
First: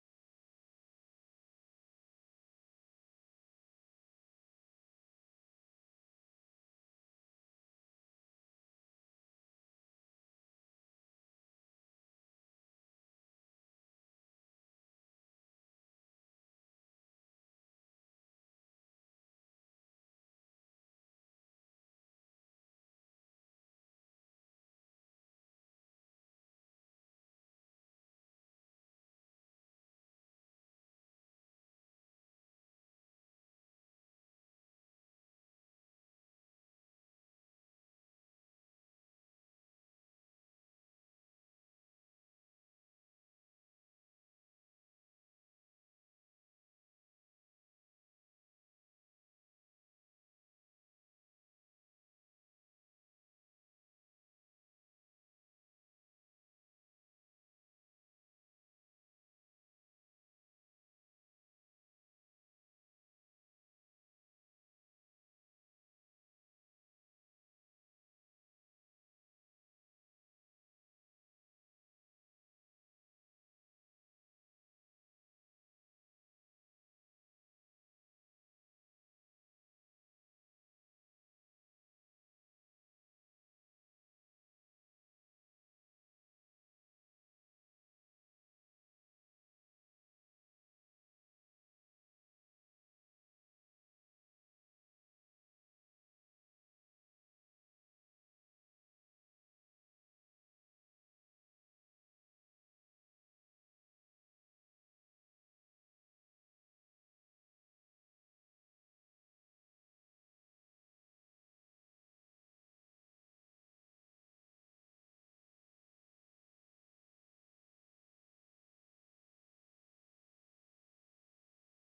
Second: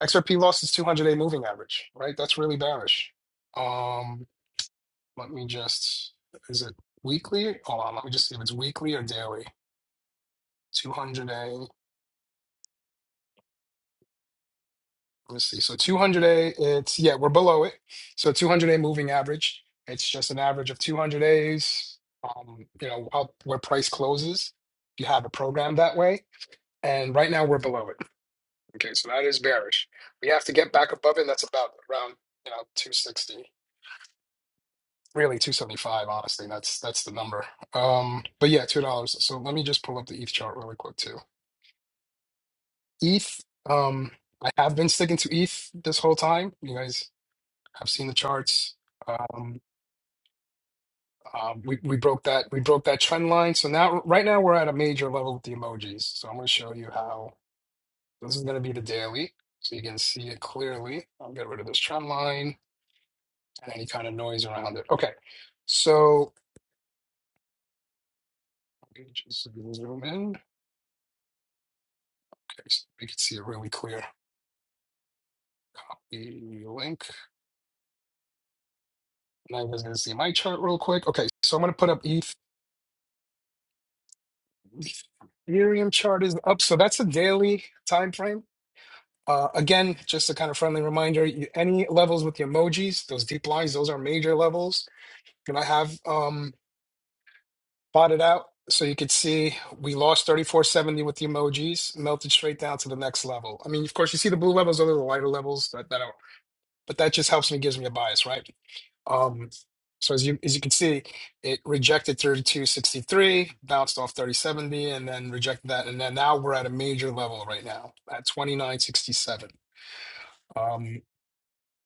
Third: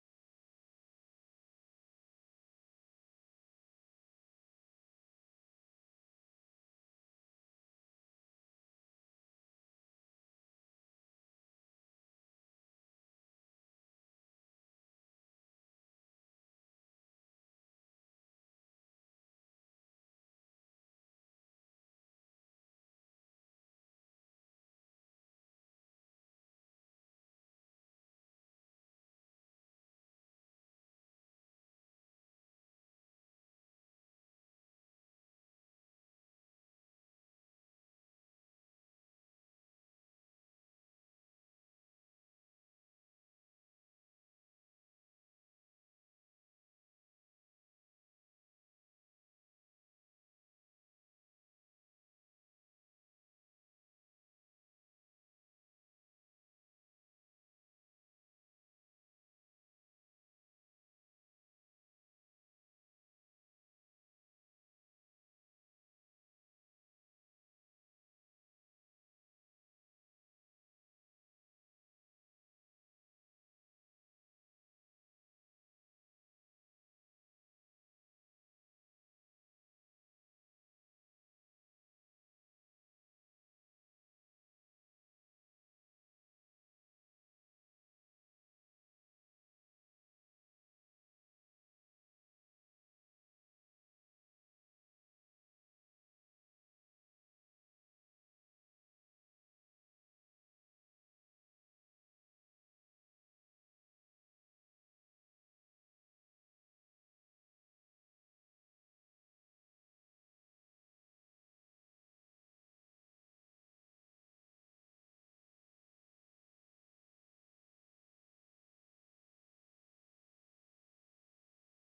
XRP lost its 200-day moving average, right? That's really bearish. Um, let me just is it weekly? Hold on, let me just see if it's weekly or daily. 200-day. Let's see. So 200A, it's, yeah, we're below it. So 200A moving average, it's just an average of 200 A's, um, you know, out where price closes. You have a program that way. And right now we're below it. Okay. So that is bearish. We have to get back above it. And That's about around, you know, 260, really 275, honestly. That's, that's the number. Um, but yeah, $2. So let me just pull up the ETH chart really quick too. ETH, um, I have been sticking to ETH this whole time. You guys I've seen the charts. Um, um, we we broke that we broke that trend line. So now right now we're at a major level with the emojis. So I'm going to show you how this is going to be the daily, so you can see it clearly. I'll get rid of this trend line and any kind of noise around it. Okay, so let me just zoom in. Okay, so we can see it really clear. Copy link. Now you guys going to see my chart real quick. Okay, so I'm going to put up ETH. Ethereum chart is up, so that's a daily time frame. Uh, again, just a kind of friendly reminder, you, any levels with the emojis, those deep lines, those are major levels. And I have um, plotted out so you could see we lost 3470 with the emojis, melted straight down to the next level. I mean, of course, you see the blue levels, those are the lighter levels that, that are, but that just helps me, gives me a bias, right? Um, so as you as you can see, it rejected 3263, bounced off 3070, and then rejected that. And then now we're at a major level right now at 2967.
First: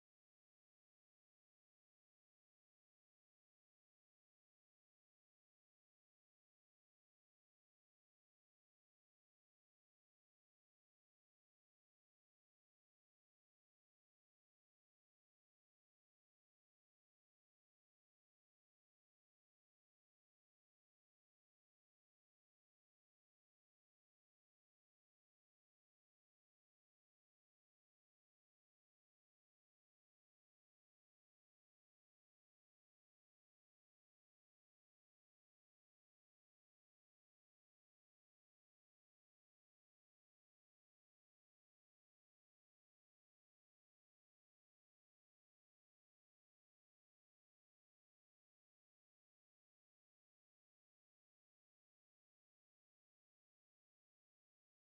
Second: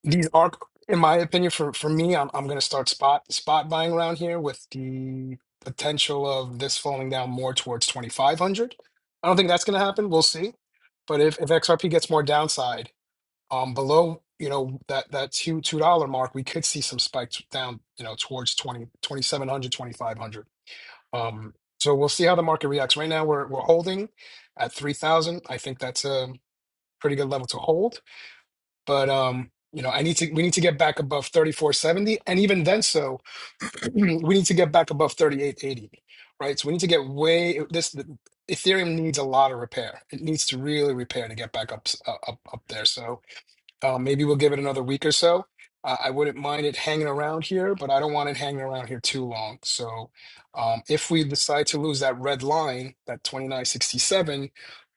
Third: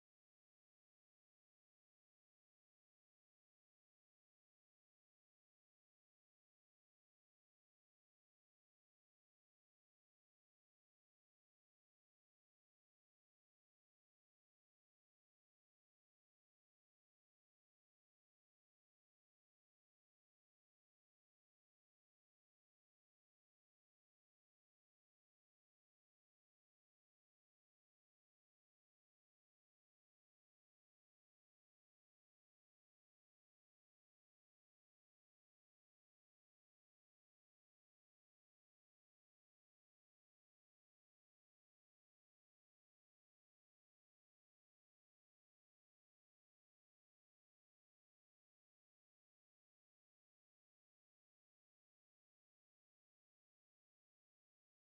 These are, in my opinion, for for me, I'm I'm gonna start spot spot buying around here with the potential of this falling down more towards 2,500. I don't think that's gonna happen. We'll see. But if if XRP gets more downside, um, below, you know, that that two two dollar mark, we could see some spikes down, you know, towards 20 2,700, 2,500. Um, so we'll see how the market reacts. Right now, we're we're holding at 3,000. I think that's a pretty good level to hold but um you know i need to we need to get back above 3470 and even then so we need to get back above 3880 right so we need to get way this the, ethereum needs a lot of repair it needs to really repair to get back up s- uh, up up there so uh, maybe we'll give it another week or so. Uh, I wouldn't mind it hanging around here, but I don't want it hanging around here too long. So, um, if we decide to lose that red line, that 2967,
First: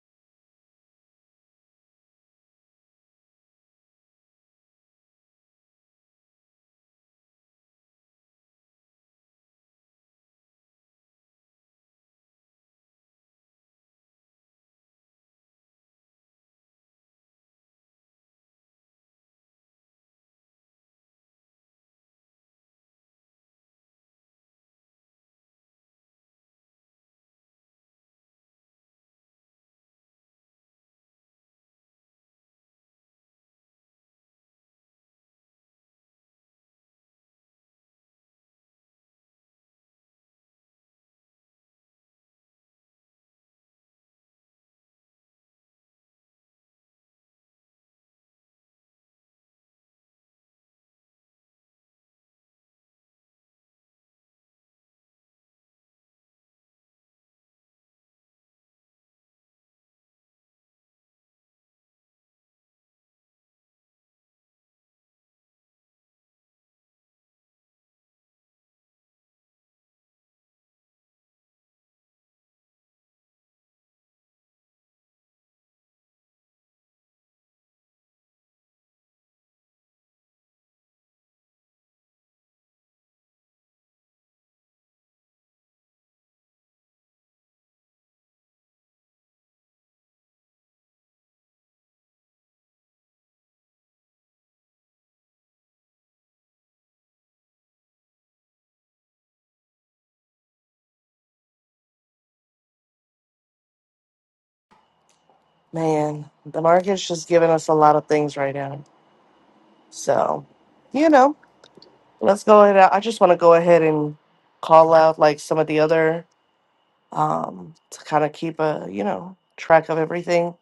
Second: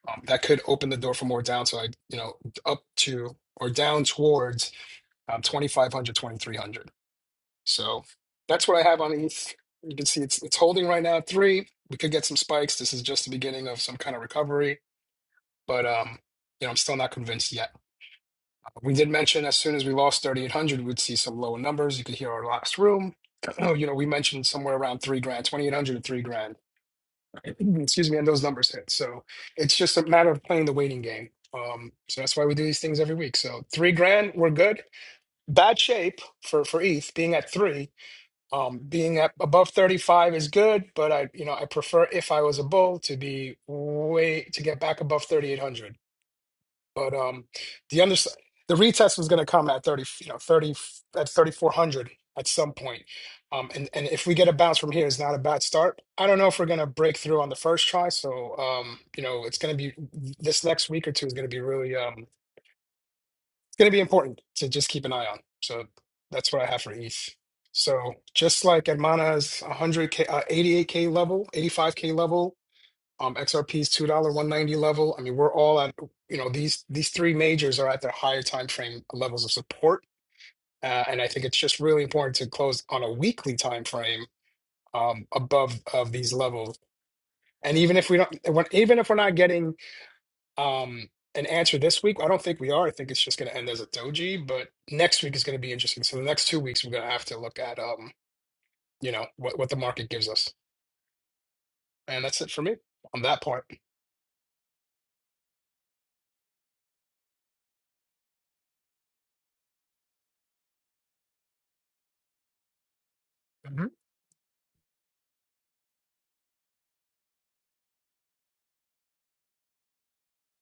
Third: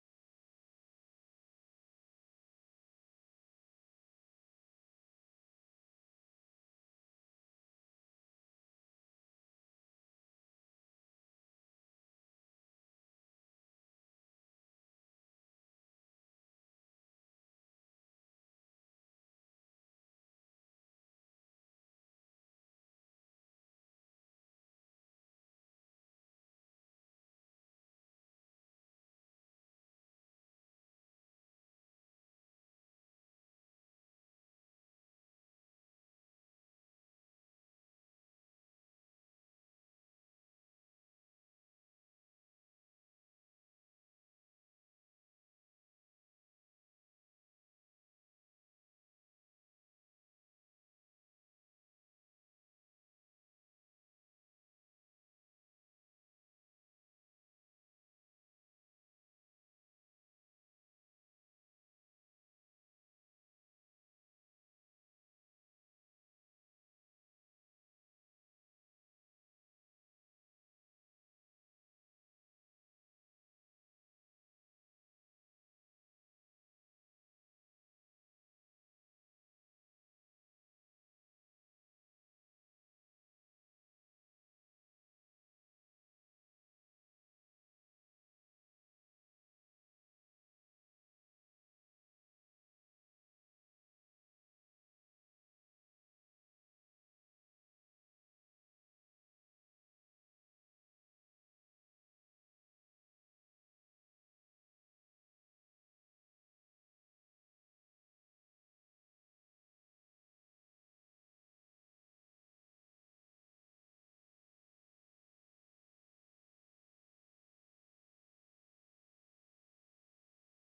um, that could open the door for more downside, you know, up to or down towards um, 2500, So, that's what I have on ETH. You can see it's it's holding right now at three. We could get some spikes. This is just the beginning of some kind of recovery, but um, you know, I'm still not convinced yet. We did mention as soon as we lost 3,800, we'd see some lower numbers. You could hear our last room. You know, we mentioned somewhere around three grand, 2,800 to three grand. Excuse me, and those numbers hit. So it's just a matter of playing the waiting game. Um, so that's why we do these things every week. So three grand, we're good. Bad shape for for ETH being at three. Um, being at above 35 is good, but I, you know, I prefer if I was a bull to be way to get back above 3,800. But um, the under the retest was going to come at 30, you know, 30 at 3400 at some point. Um, and and if we get a bounce from here, it's not a bad start. I don't know if we're going to break through on the first try. So um, you know, it's going to be this next week or two is going to be really um, it's going to be important to just keep an eye on. So that's what I have for ETH. So just like Hermana's 100k, uh, 88k level, 85k level, um, XRP's two dollar one ninety level. I mean, we're all at you know these these three majors are at their higher time frame levels of support, uh, and I think it's just really important to close on a weekly time frame um, above of these levels. And even if we don't, when, even if we're not getting um, an answer this week, I don't think we are. I think it's just going to end as a doji. But next week is going to be interesting. So the next two weeks, we're going to have to look at um, you know what what the market gives us, and that's it for me on that part.
Man, the market's just giving us a lot of things right now. So, you know, let's go ahead. I just want to go ahead and call out like some of the other um to kind of keep a, you know, track of everything.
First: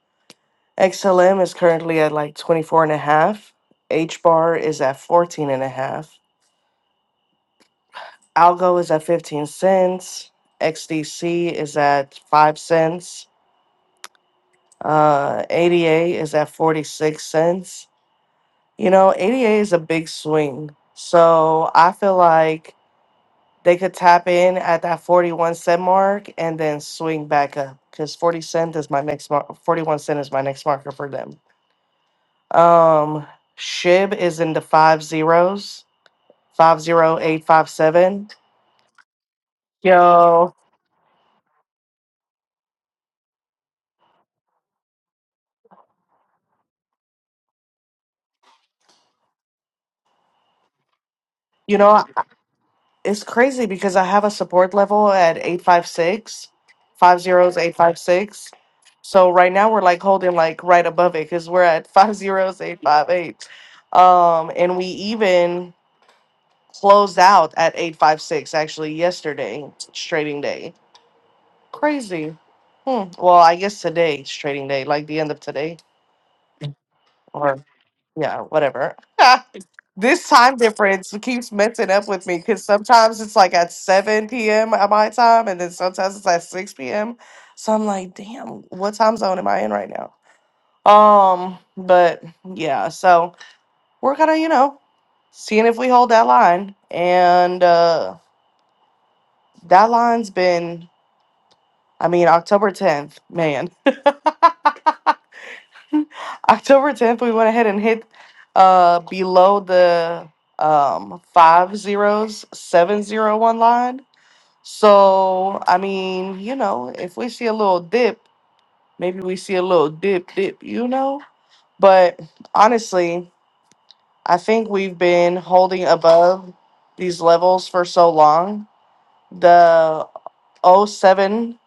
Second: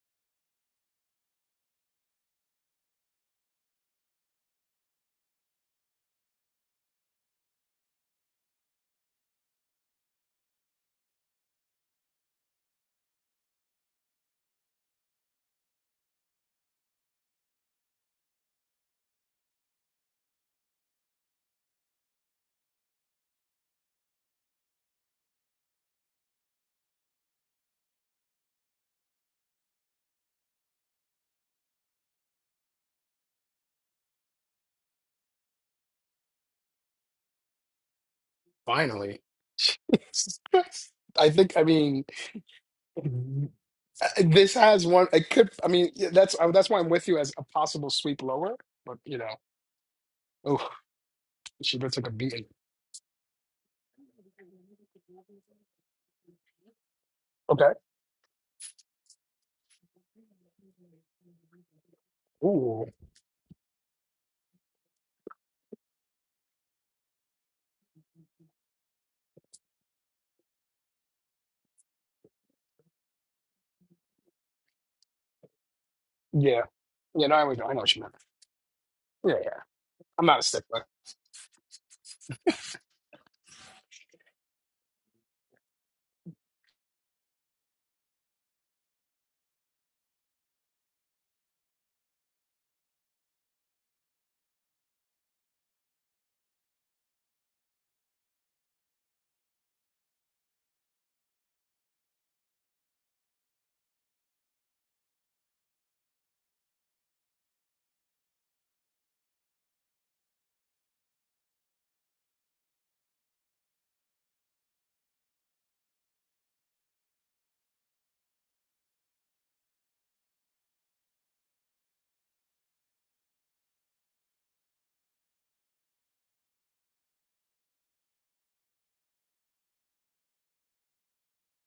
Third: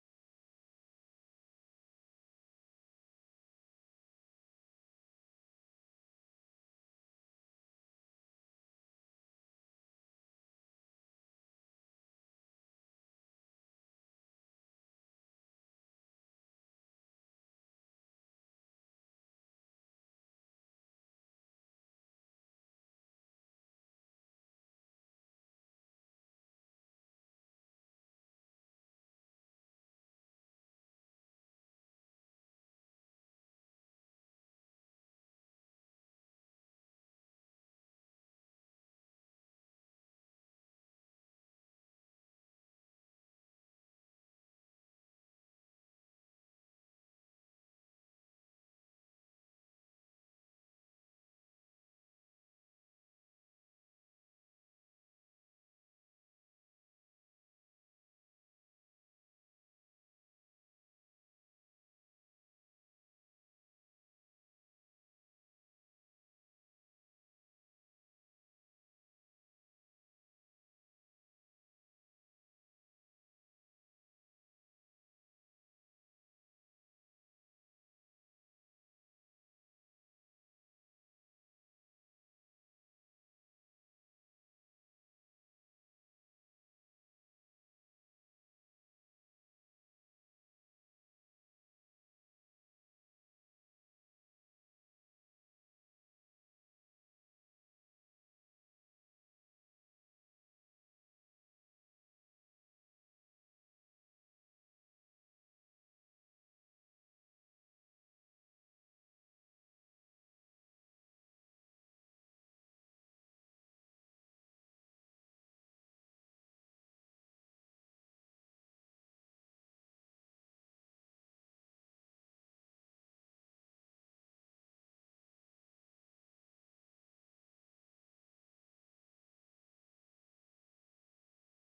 XLM is currently at like 24 and a half. H bar is at 14 and a half. Algo is at 15 cents. XDC is at 5 cents. Uh, ADA is at 46 cents. You know, ADA is a big swing. So I feel like they could tap in at that 41 cent mark and then swing back up because 40 cent is my next mark. 41 cent is my next marker for them. Um, Shib is in the five zeros, 50857.
Finally. Jesus
Yo,
Christ. I think, I mean, uh, this has one. It could, I mean, yeah, that's uh, that's why I'm with you as a possible sweep lower, but you know, oh, she
you
really
know,
took a beating.
It's crazy because I have a support level at
Okay.
856, So right now we're like holding like right above it because we're at
Ooh,
50858. Um, and we even closed out at 856 actually yesterday, it's trading day. Crazy. Hmm. Well, I guess today, it's trading day, like the end of today
yeah. Yeah, no, I,
or
always- I know what you meant.
yeah, whatever.
Yeah, yeah. I'm
This
not a
time
stickler.
difference keeps messing up with me because sometimes it's like at 7 p.m. at my time, and then sometimes it's at 6 p.m. So I'm like, damn, what time zone am I in right now? Um, but yeah, so we're kind of, you know, seeing if we hold that line. And uh that line's been, I mean, October 10th, man. October 10th, we went ahead and hit uh below the um five zeros, seven zero one line So, I mean, you know, if we see a little dip, maybe we see a little dip, dip, you know? But honestly, I think we've been holding above these levels for so long. The oh 07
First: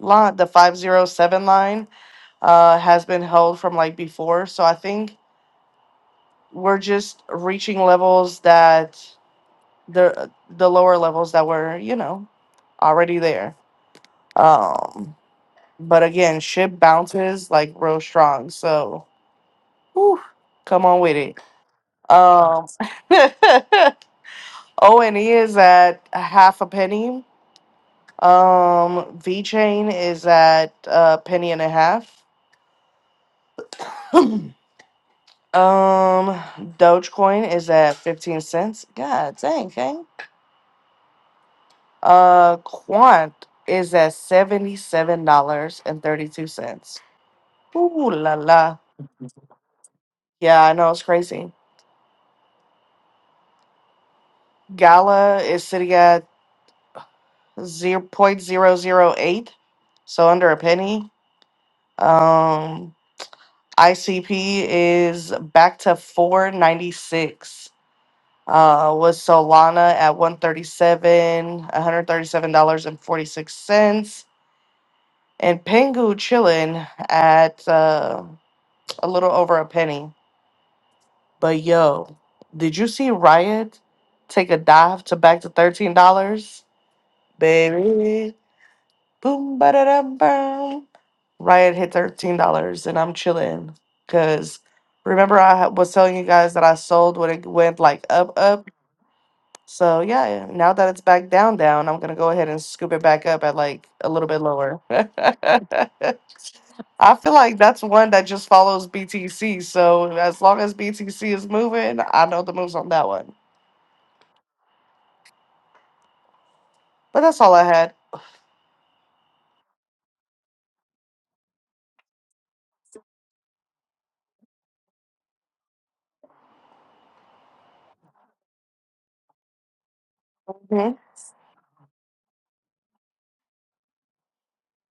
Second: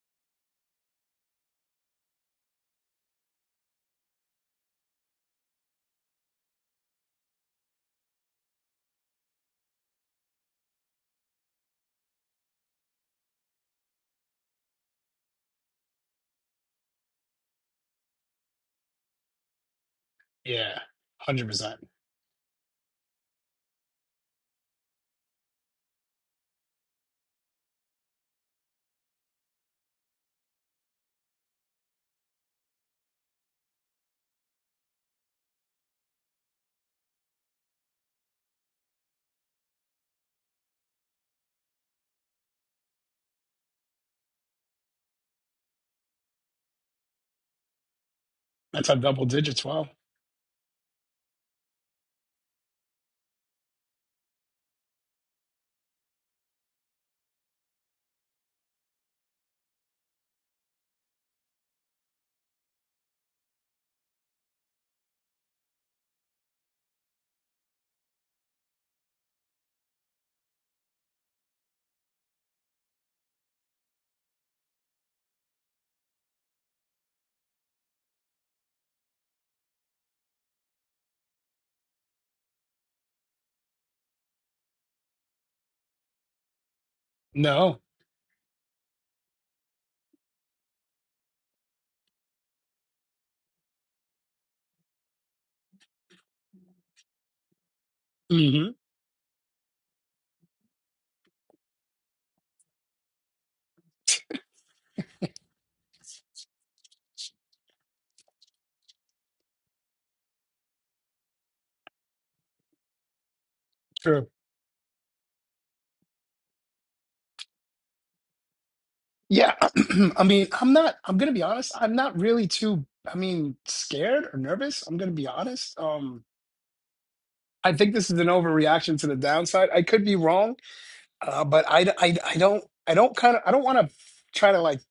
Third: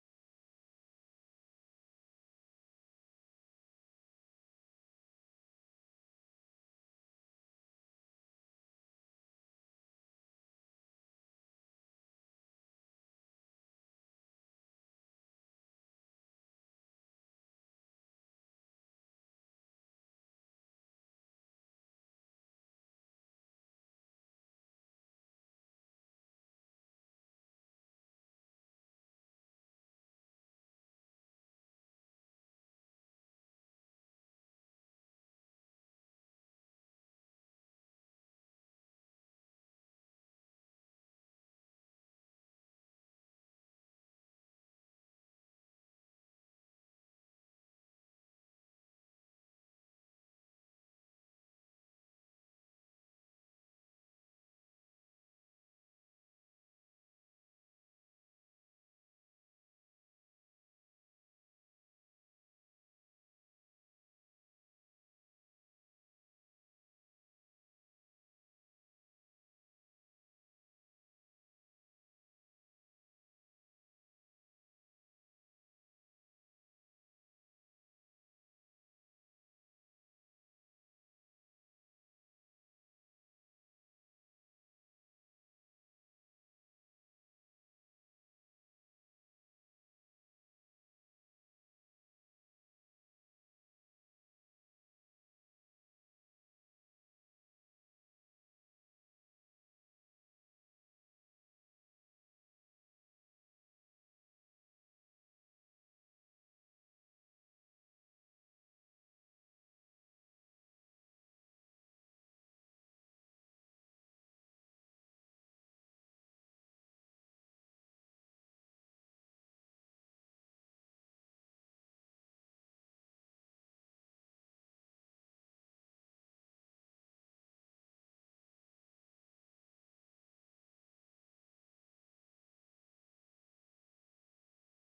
line, the 507 line, uh, has been held from like before. So I think we're just reaching levels that the the lower levels that were, you know, already there. Um, But again, ship bounces like real strong. So whew,
Yeah,
come on with it.
100%.
Um O and E is at a half a penny. Um V chain is at a penny and a half. um Dogecoin is at 15 cents. God dang, okay. Uh Quant is at $77.32. Ooh la la.
That's a double digits. Wow.
Yeah, I know it's crazy. Gala is sitting at zero point zero zero eight, so under a penny. Um, ICP is back to four ninety six. Uh, with Solana at one thirty seven, one hundred thirty seven dollars and forty six cents, and Pengu chilling at uh, a little over a penny. But yo, did you see Riot take a dive to back to thirteen dollars,
No.
baby? Boom, ba da dum, Riot hit thirteen dollars, and I'm chilling. Cause remember, I ha- was telling you guys that I sold when it went like up, up.
Mm-hmm.
So yeah, now that it's back down, down, I'm gonna go ahead and scoop it back up at like a little bit lower. I feel like that's one that just follows BTC. So as long as BTC is moving, I know the moves on that one.
True.
But that's all I had.
Yeah. I mean, I'm not, I'm going to be honest. I'm not really too, I mean, scared or nervous. I'm going to be honest. Um. I think this is an overreaction to the downside. I could be wrong,
Mhm.
uh, but I, I, I don't I don't kind of I don't want to try to like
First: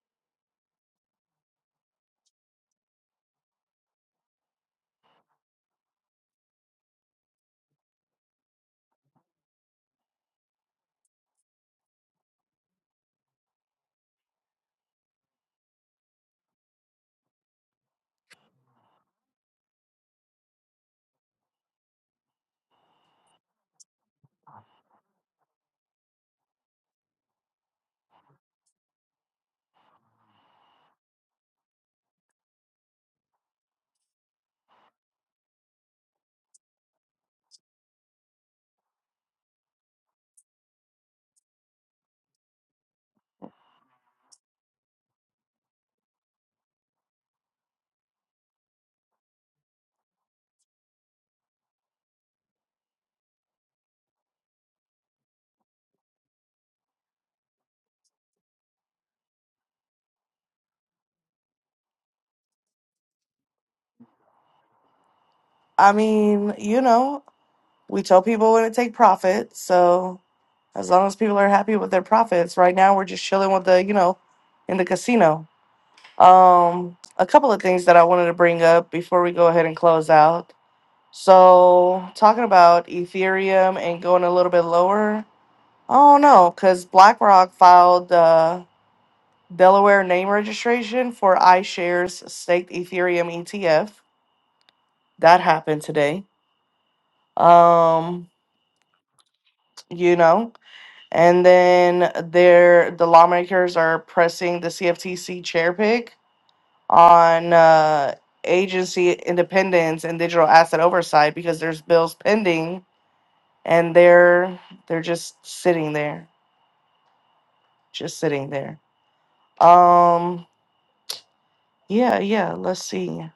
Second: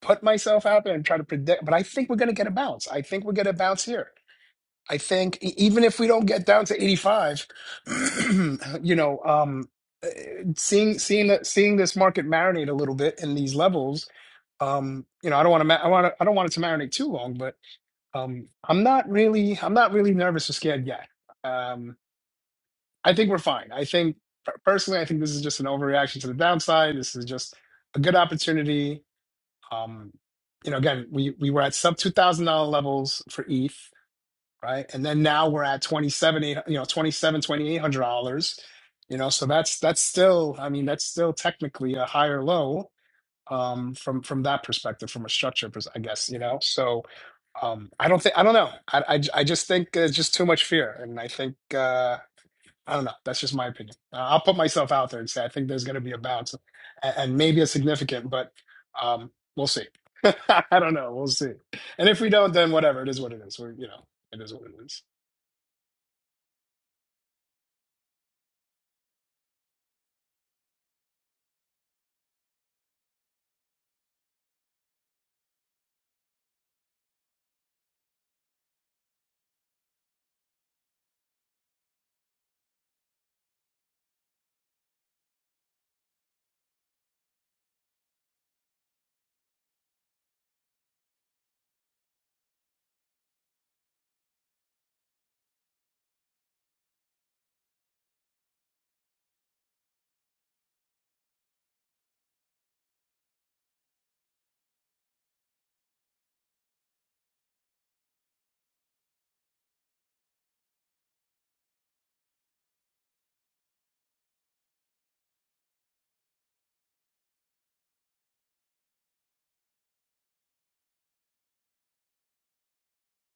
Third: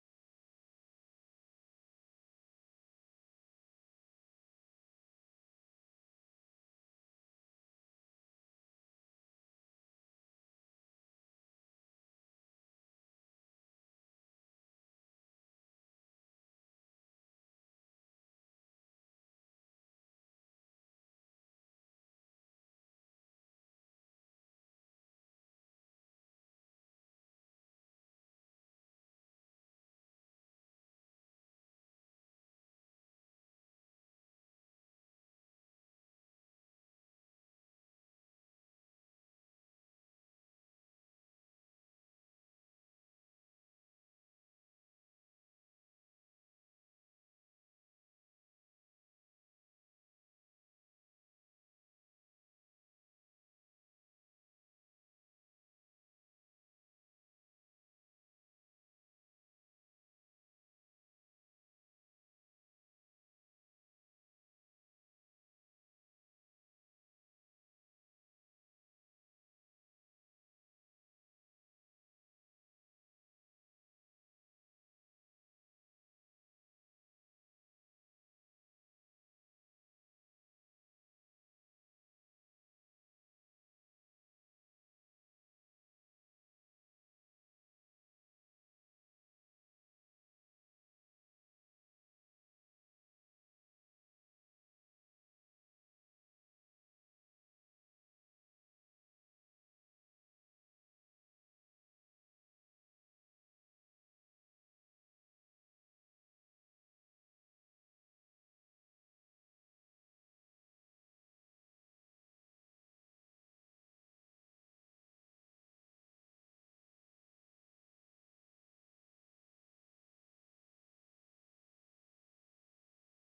put myself out there and try to predict. But I think we're going to get a bounce. I think we're going to bounce here. I think e- even if we don't get down to 85, you know, um, uh, seeing seeing that seeing this market marinate a little bit in these levels, um, you know, I don't want to. Ma- I want. to I don't want it to marinate too long, but um, I'm not really. I'm not really nervous or scared yet. Um, I think we're fine. I think personally, I think this is just an overreaction to the downside. This is just a good opportunity. Um, you know, again, we we were at sub two thousand dollar levels for ETH, right? And then now we're at twenty seven, eight, you know, twenty seven, twenty eight hundred dollars. You know, so that's that's still, I mean, that's still technically a higher low um, from from that perspective, from a structure, pers- I guess. You know, so um, I don't think I don't know. I, I I just think there's just too much fear, and I think. Uh, I don't know. That's just my opinion. Uh, I'll put myself out there and say I think there's going to be a bounce, and, and maybe a significant, but um, we'll see. I don't know. We'll see. And if we don't, then whatever. It is what it is. We're, you know, it is what it is.
I mean, you know, we tell people when to take profit, so as long as people are happy with their profits. Right now, we're just chilling with the, you know, in the casino. Um, a couple of things that I wanted to bring up before we go ahead and close out. So, talking about Ethereum and going a little bit lower. Oh no, because BlackRock filed the Delaware name registration for iShares staked Ethereum ETF. That happened today. Um, you know. And then there, the lawmakers are pressing the CFTC chair pick on uh, agency independence and digital asset oversight because there's bills pending and they're they're just sitting there, just sitting there. Um, yeah, yeah. Let's see.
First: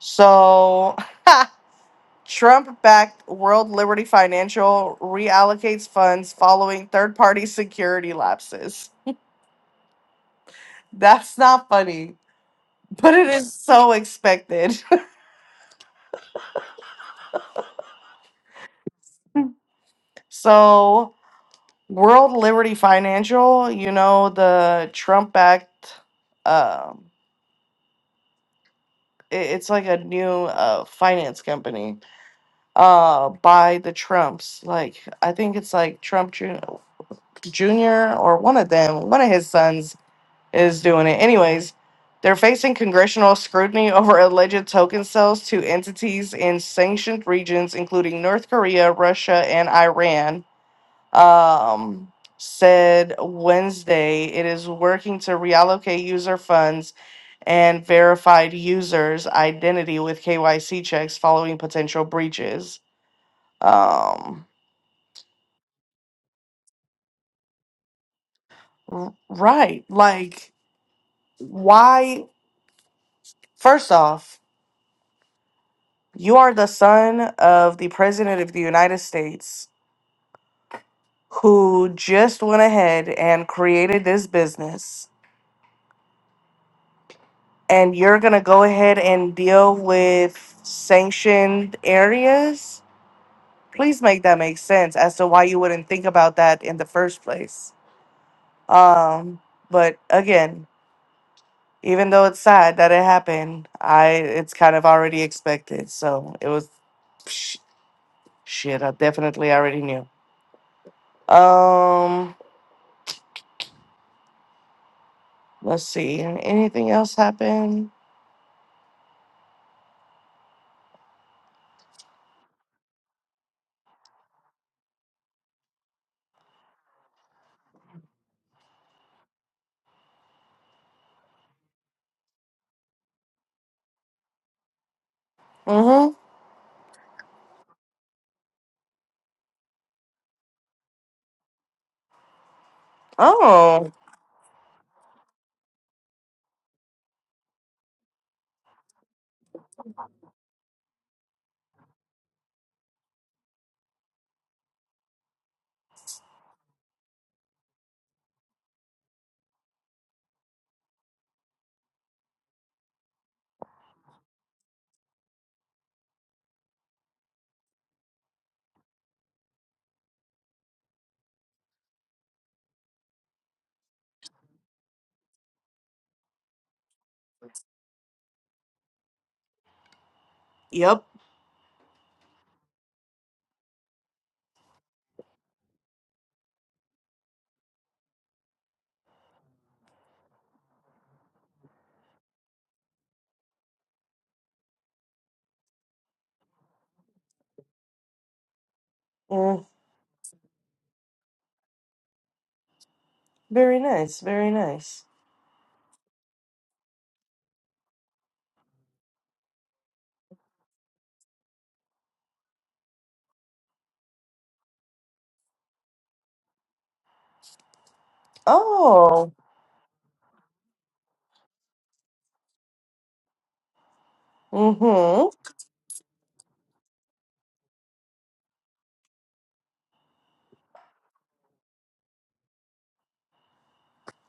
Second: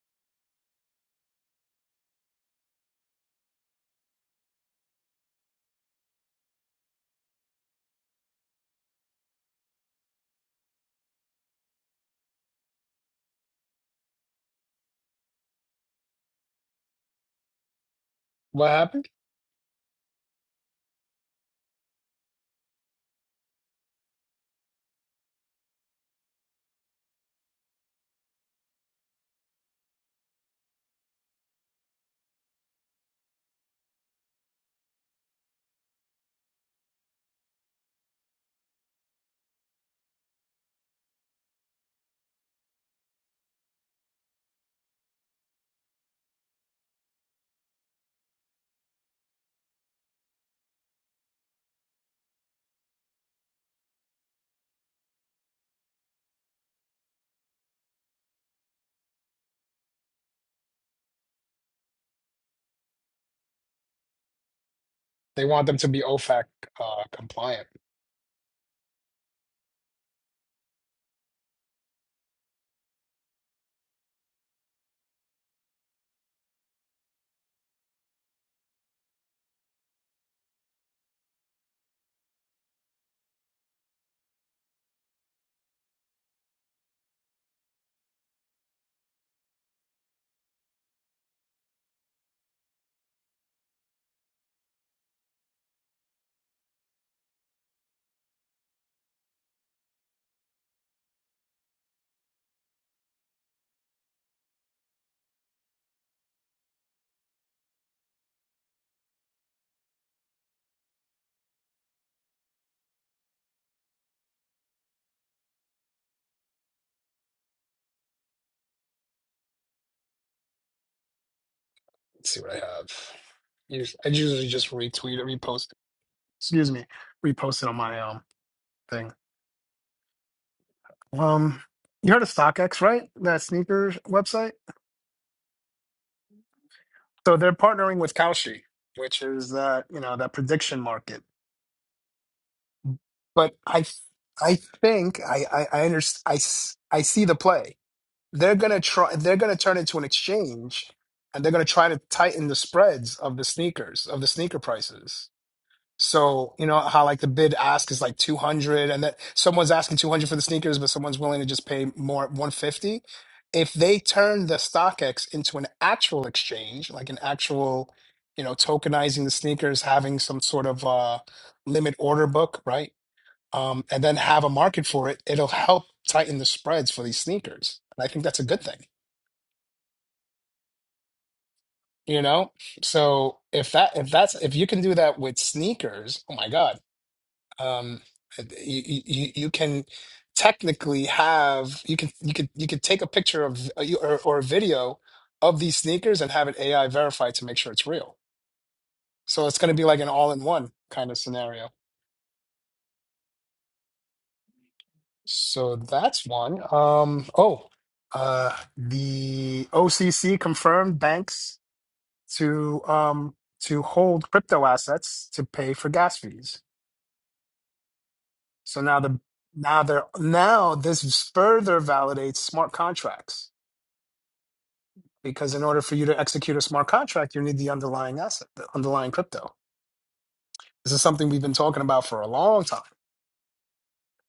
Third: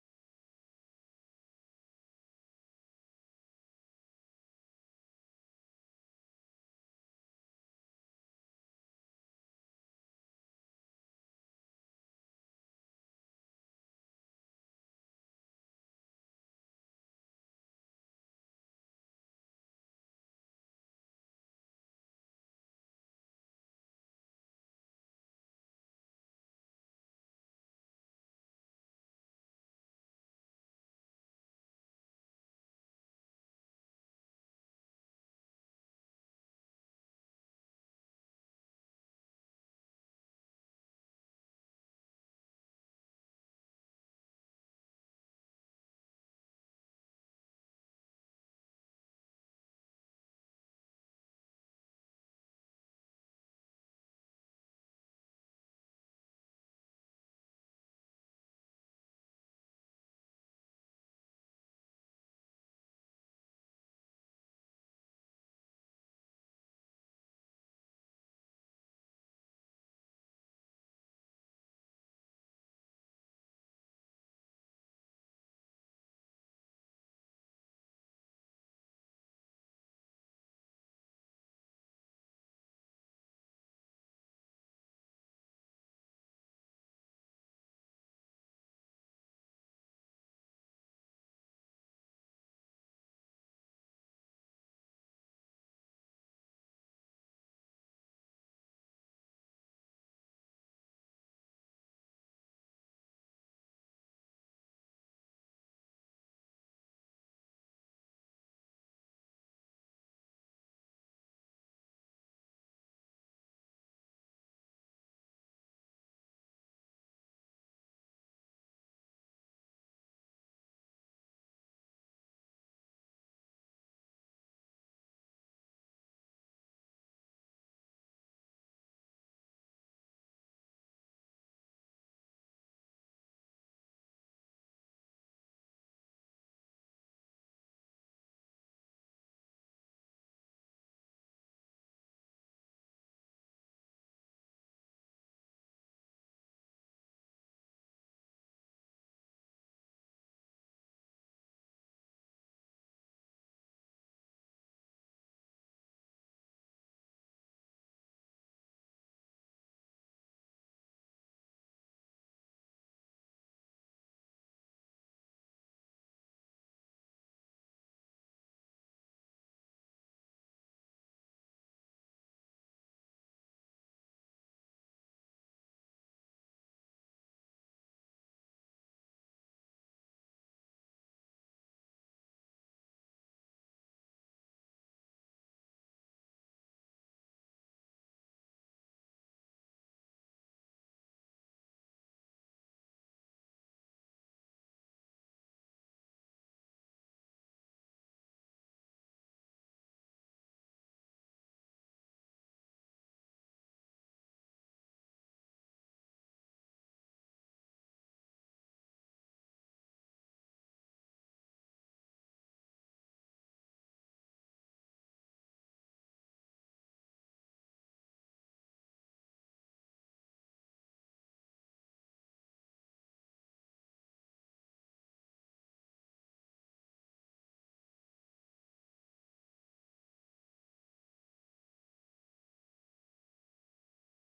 So. Trump backed World Liberty Financial reallocates funds following third party security lapses. That's not funny. but it is so expected.
What happened?
so, World Liberty Financial, you know, the Trump backed, um, i- it's like a new uh, finance company uh, by the Trumps. Like, I think it's like Trump Jr. Jr. or one of them, one of his sons is doing it. Anyways, they're facing congressional scrutiny over alleged token sales to entities in sanctioned regions, including North Korea, Russia, and Iran um, said Wednesday it is working to reallocate user funds and verified users' identity with KYC checks following potential breaches. Um,
They want them to be OFAC uh, compliant.
r- right. Like, why? First off, you are the son of the President of the United States who just went ahead and created this business and you're gonna go ahead and deal with sanctioned areas, please make that make sense as to why you wouldn't think about that in the first place. Um, but again, even though it's sad that it happened, I it's kind of already expected, so it was sh- shit. I definitely already knew. Um, let's see. Anything else happen?
Let's see what I have. Us- I usually just retweet or repost. Excuse me, repost it on my um thing. Um, you heard of StockX, right? That sneaker website.
Mm-hmm.
So they're partnering with Kalshi, which is uh, you know that prediction market. But I
Oh,
I think I I I, under, I s- I see the play. They're gonna try. They're gonna turn into an exchange, and they're gonna try to tighten the spreads of the sneakers of the sneaker prices. So, you know how like the bid ask is like 200 and that someone's asking 200 for the sneakers, but someone's willing to just pay more 150. If they turn the StockX into an actual exchange, like an actual, you know, tokenizing the sneakers, having some sort of uh limit order book, right? Um, and then have a market for it, it'll help tighten the spreads for these sneakers. And I think that's a good thing,
yep.
you know? So if that if that's if you can do that with sneakers, oh my God um you, you you can technically have you can you could you could take a picture of uh, you- or, or a video of these sneakers and have it AI verified to make sure it's real. So it's
Mm,
going to be like an all-in-one kind of scenario.
very nice. Very nice.
So that's one. Um oh, uh the OCC confirmed banks to um to hold crypto assets to pay for gas fees. So now the
Oh.
now they're now this further validates smart contracts
Mm-hmm.
because in order for you to execute a smart contract, you need the underlying asset, the underlying crypto. This is something we've been talking about for a long time,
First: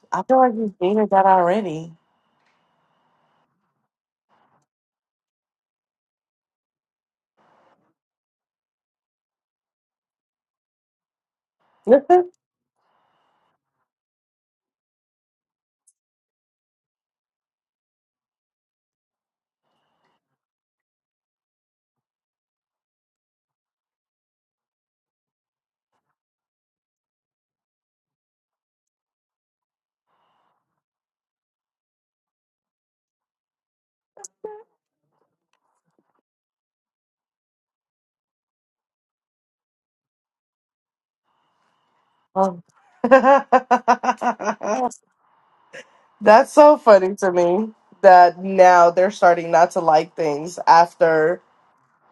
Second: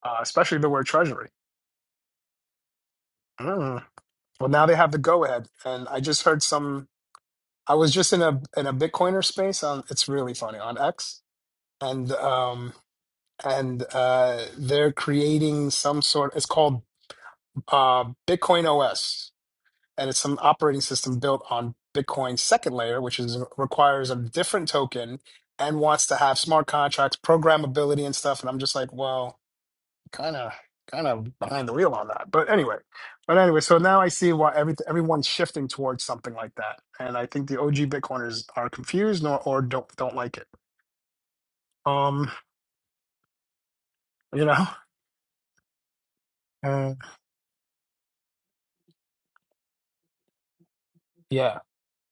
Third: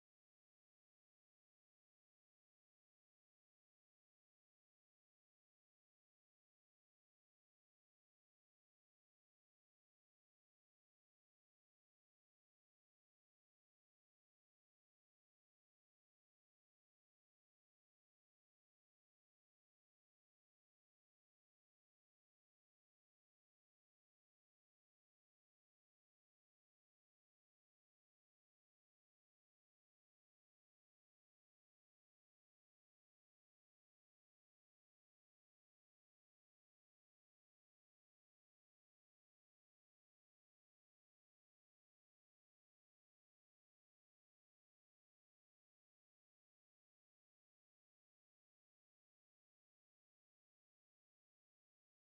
uh,
I feel like
especially the
you
word
dated that
treasury.
already.
Mm. Well, now they have the go ahead, and I just heard some. I was just in a in a Bitcoiner space on. It's really funny on X, and um and uh, they're creating some sort. It's called uh, Bitcoin OS. and it's an operating system built on Bitcoin's second layer, which is requires a different token and wants to have smart contracts, programmability, and stuff. And I'm just like, well, kind of, kind of behind the wheel on that. But anyway, but anyway, so now I see why every everyone's shifting towards something like that, and I think the OG Bitcoiners are confused or, or don't don't like it. Um,
Oh.
you know,
That's so
uh,
funny to me that now they're starting not to like things after,
yeah,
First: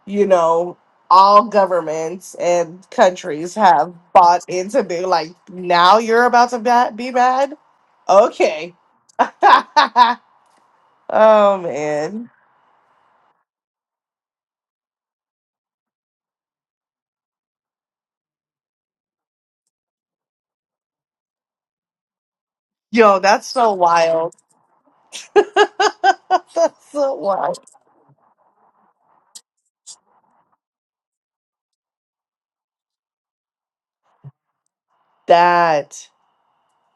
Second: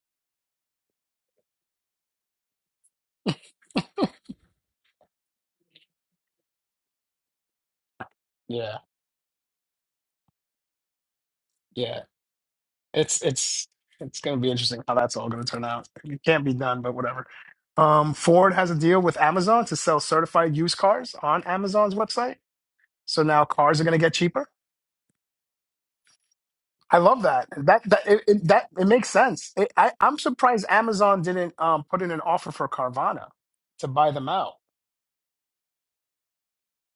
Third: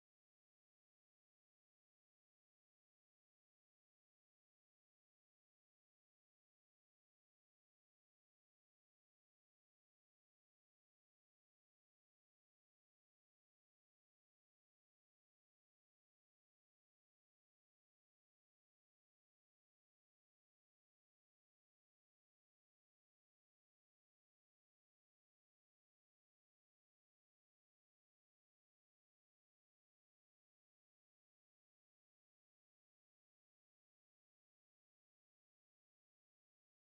you know, all governments and countries have bought into being like, now you're about to ba- be bad? Okay.
yeah,
oh,
yeah.
man.
It's it's it's going to be interesting how that's all going to turn out. It can't be done, but whatever. Um, Ford has a deal with Amazon to sell certified used cars on Amazon's website,
Yo,
so now
that's so
cars are going to get
wild.
cheaper.
that's
I
so
love that.
wild.
That that it, it, that it makes sense. It, I, I'm surprised Amazon didn't um, put in an offer for Carvana to buy them out.
That.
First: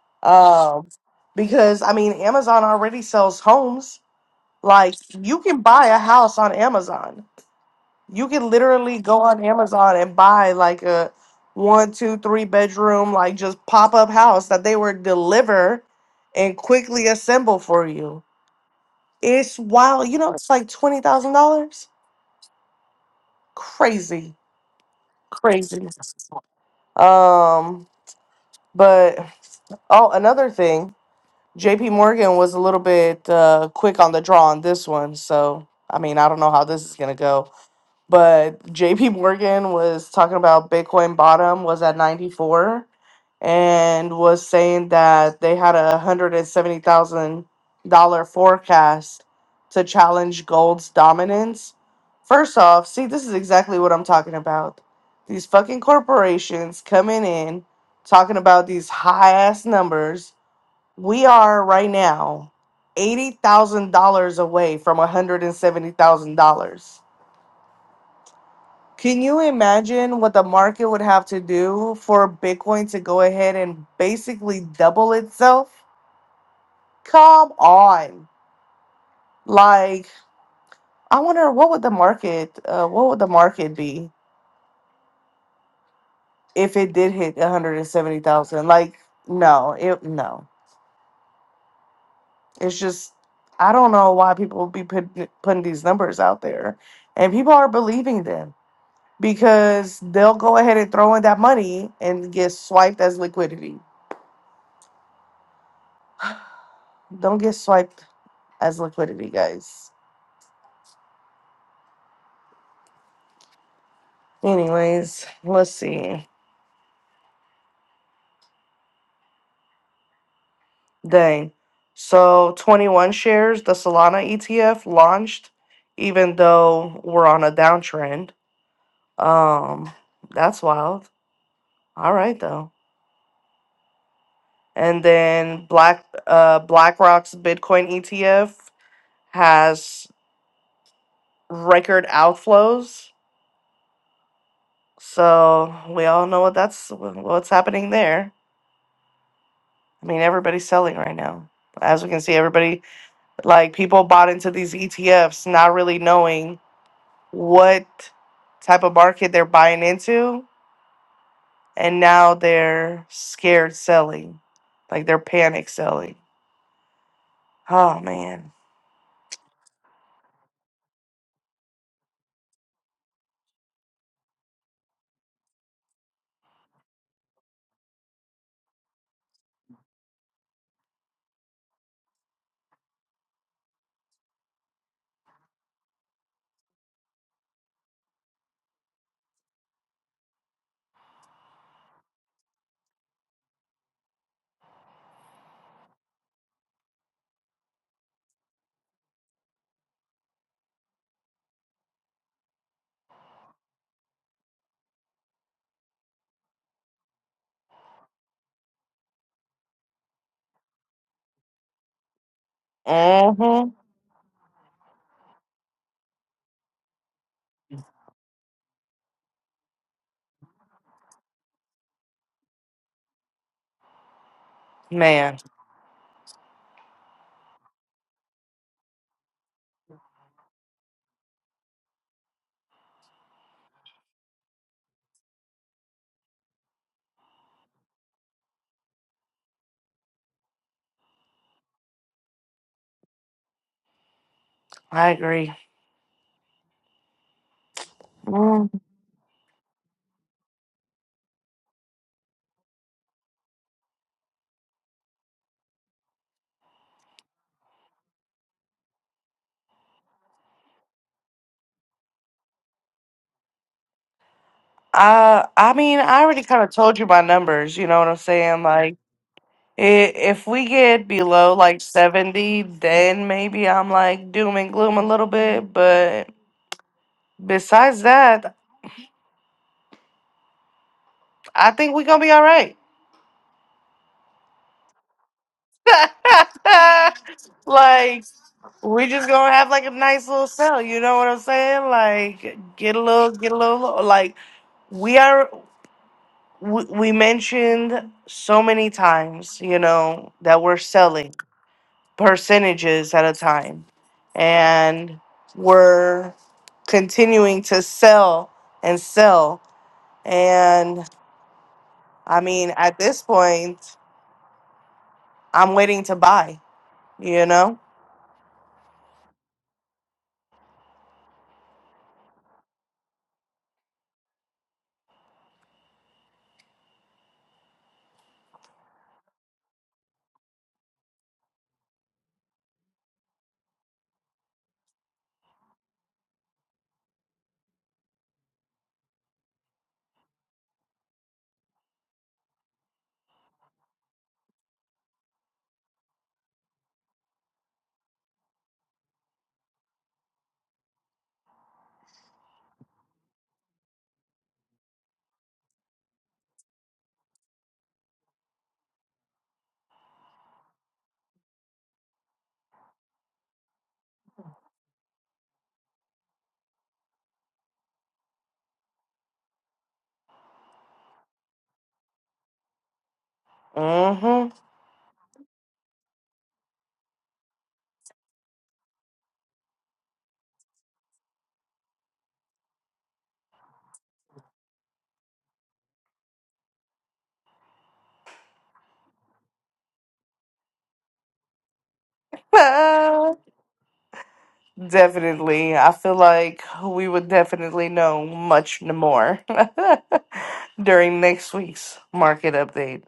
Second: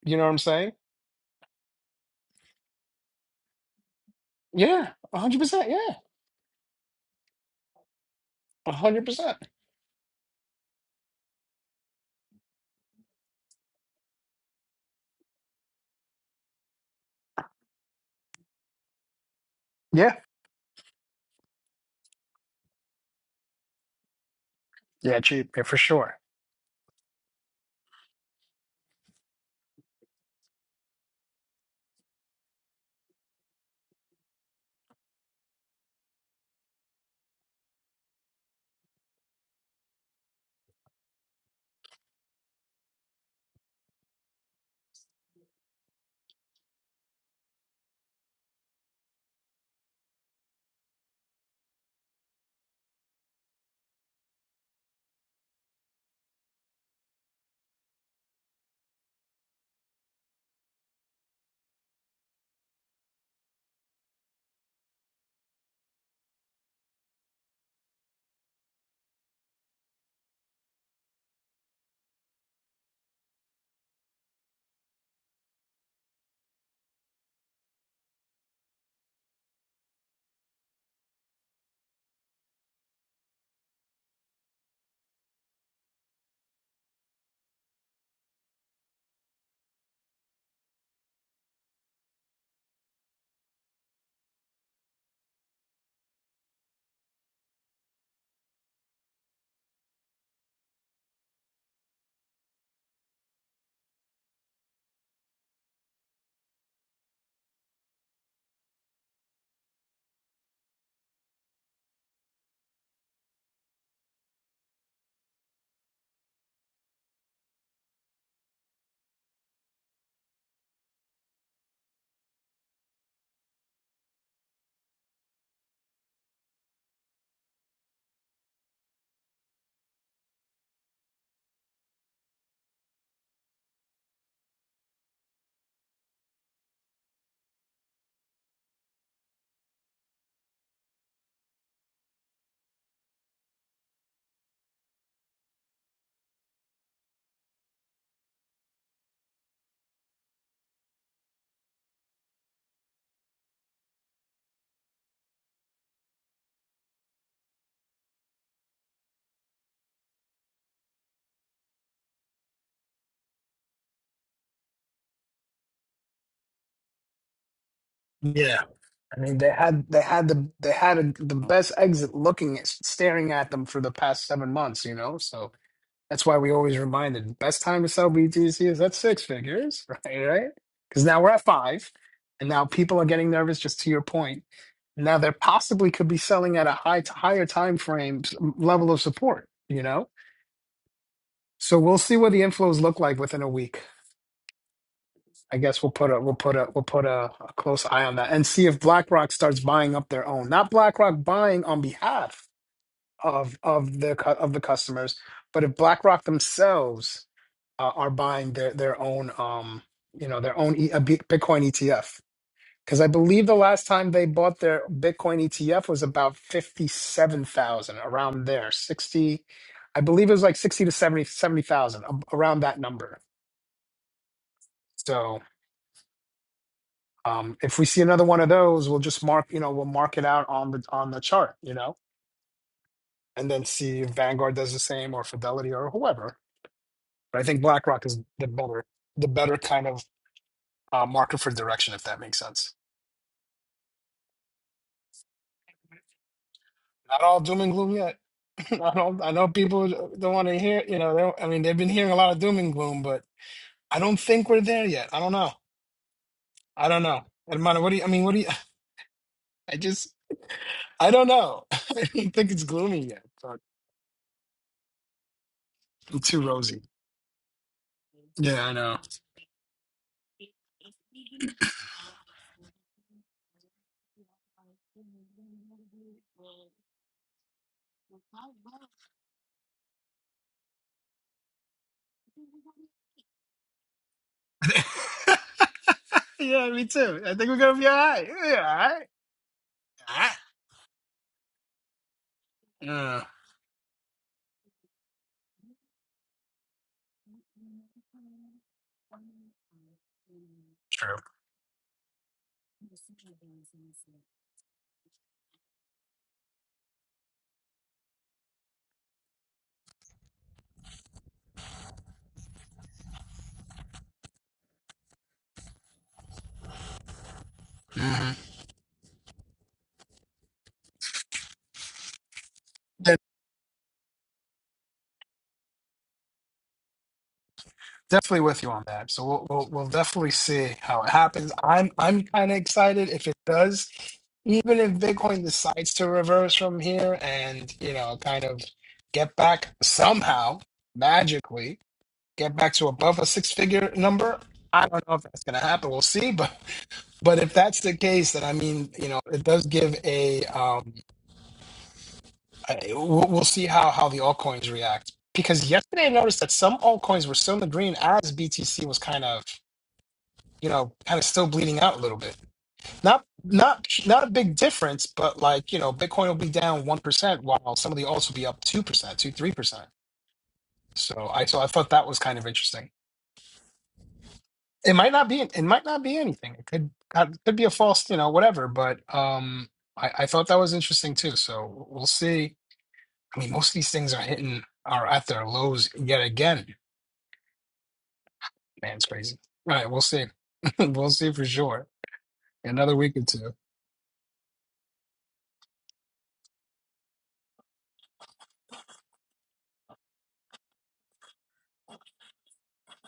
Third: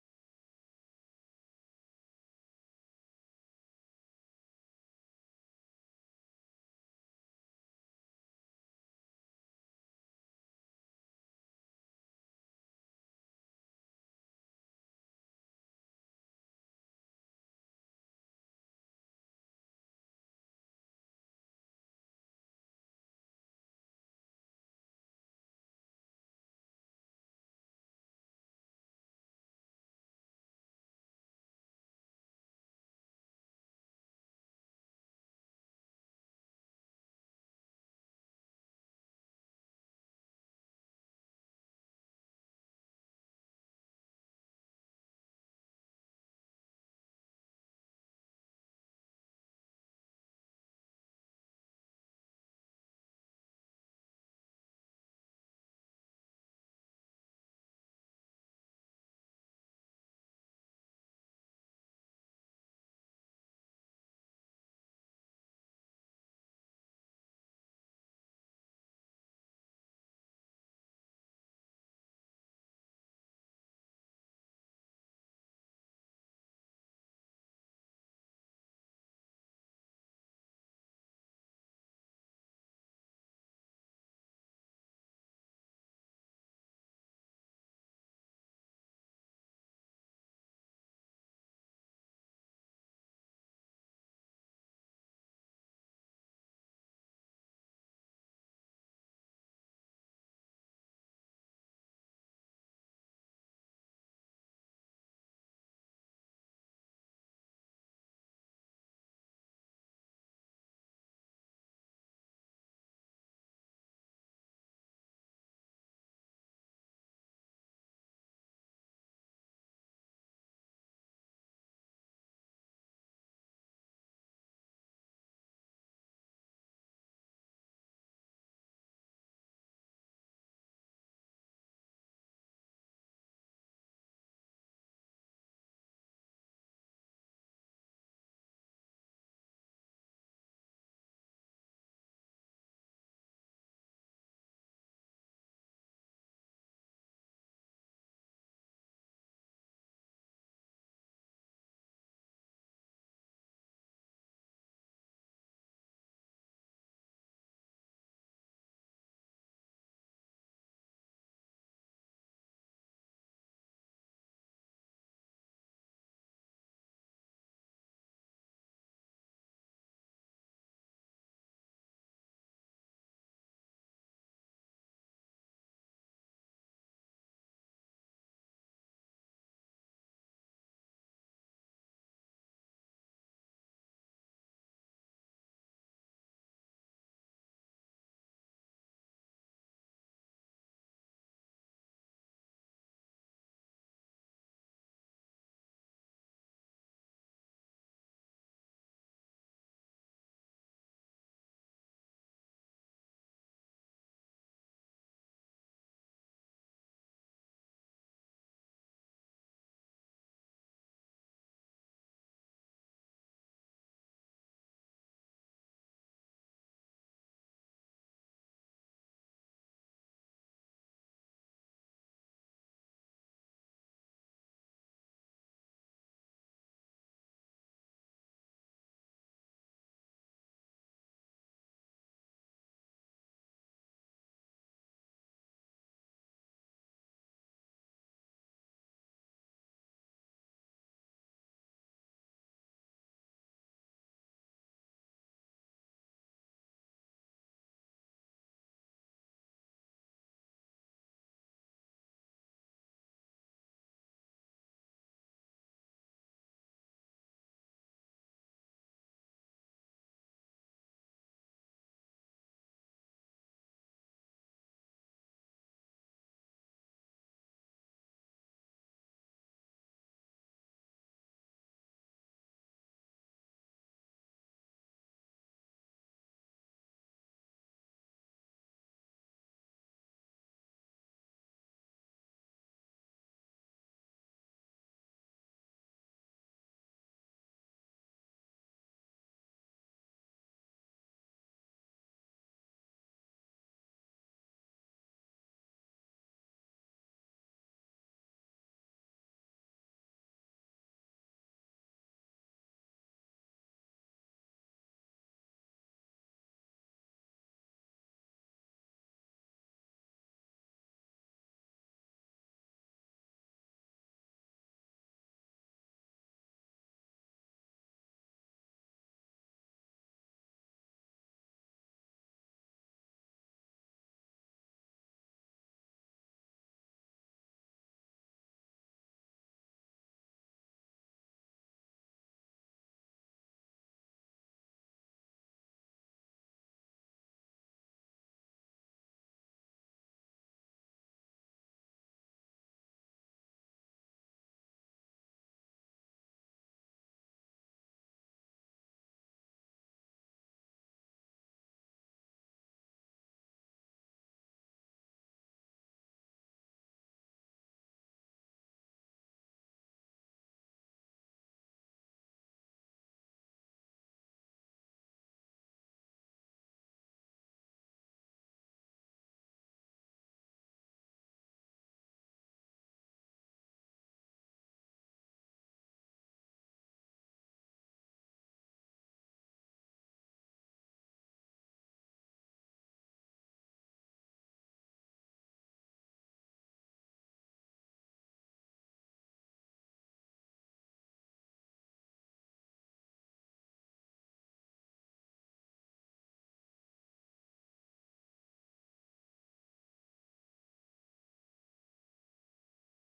You know what I'm saying?
Um, because I mean, Amazon already sells homes.
Yeah,
Like
100.
you can
percent
buy
Yeah,
a house on Amazon. You can literally
100.
go
percent
on Amazon and buy like a one, two, three bedroom, like just pop up house that they were deliver and quickly assemble for you. It's wild.
Yeah,
You know, it's like twenty thousand dollars. Crazy,
yeah, cheap yeah, for
crazy.
sure.
Um, but oh, another thing. JP Morgan was a little bit uh, quick on the draw on this one. So, I mean, I don't know how this is going to go. But JP Morgan was talking about Bitcoin bottom was at 94 and was saying that they had a $170,000 forecast to challenge gold's dominance. First off, see, this is exactly what I'm talking about. These fucking corporations coming in, talking about these high ass numbers we are right now $80,000 away from $170,000. Can you imagine what the market would have to do for Bitcoin to go ahead and basically double itself? Come on. Like, I wonder what would the market uh, what would the market be if it did hit 170,000? Like, no, it no. It's just I don't know why people be putting putting these numbers out there and people are believing them because they'll go ahead and throw in that money and get swiped as liquidity. Don't get swiped as liquidity, guys. Anyways, let's see. Dang. So 21 shares, the Solana ETF launched, even though we're on a downtrend. Um, that's wild. All right though. And then Black uh BlackRock's Bitcoin ETF has record outflows So we all know what that's wh- what's happening there. I mean, everybody's selling right now. As we can see, everybody like people bought into these ETFs, not really knowing what type of market they're buying into, and now they're scared selling, like they're panic selling. Oh man,
Yeah. I mean, they had they had the they had a, the best exit looking at staring at them for the past seven months, you know. So that's why we always reminded best time to sell BTC is at six figures, right? Right? Because now we're at five, and now people are getting nervous. Just to your point, now they possibly could be selling at a high higher time frame s- level of support, you know. So we'll see what the inflows look like within a week. I guess we'll put a we'll put a we'll put a, a close eye on that and see if BlackRock starts buying up their own. Not BlackRock buying on behalf of of the cu- of the customers, but if BlackRock themselves uh, are buying their their own um you know their own e- a B- Bitcoin ETF. Because I believe the
mm-hmm.
last time they bought their Bitcoin ETF was about fifty seven thousand around there sixty. I believe it was like sixty to 70 70,000 a- around that number. So.
man,
Um, if we see another one of those, we'll just mark, you know, we'll mark it out on the on the chart, you know, and then see if Vanguard does the same or Fidelity or whoever. But I think BlackRock is the better the better kind of uh, marker for direction, if that makes sense.
I agree.
Not all doom and gloom yet.
Mm.
I don't. I know people don't want to hear, you know, they don't, I mean, they've been hearing a lot of doom and gloom, but I don't think we're there yet. I don't know. I don't know. Hermano, what do you? I mean, what do you? I just. I don't know. I don't think it's gloomy yet. But
Uh, I mean,
I'm
I already
too
kind of
rosy.
told you my numbers. You know what I'm saying?
Yeah, I
Like,
know.
I if we get below like 70, then maybe I'm like doom and gloom a little bit. But besides that, I think we're going to be all right.
yeah, me too. I think we're gonna be all
like,
right. Yeah, all right.
we just going to have like a nice little
All
sell. You know what I'm saying? Like, get a
right. Uh,
little, get a little, like, we are, we, we mentioned so many times, you know, that we're
true.
selling. percentages at a time and we're continuing to sell and sell and i mean at this point i'm waiting to buy you know
Mhm. Yeah, definitely with you on that. So we'll, we'll we'll definitely see how it happens. I'm I'm kind of excited if it does. Even if Bitcoin decides to reverse from here and you know kind of get back somehow magically get back to above a six figure number. I don't know if that's going to happen. We'll see, but but if that's the case, then I mean, you know, it does give a um, I, we'll, we'll see how how the altcoins react because yesterday I noticed that some altcoins were still in the green as BTC was kind of you know kind of still bleeding out a little bit. Not not not a big difference, but like you know Bitcoin will be down one percent while some of the alts will be up two percent, two three percent. So I so I thought that was kind of interesting.
mhm
It might not be it might not be anything. It could it could be a false you know whatever, but um I, I thought that was interesting too. So we'll see I mean, most of these things are hitting are at their lows yet again. Man, it's crazy. All right, we'll see. we'll see for sure. Another week or 2
definitely i feel like we would definitely know much more during next week's market update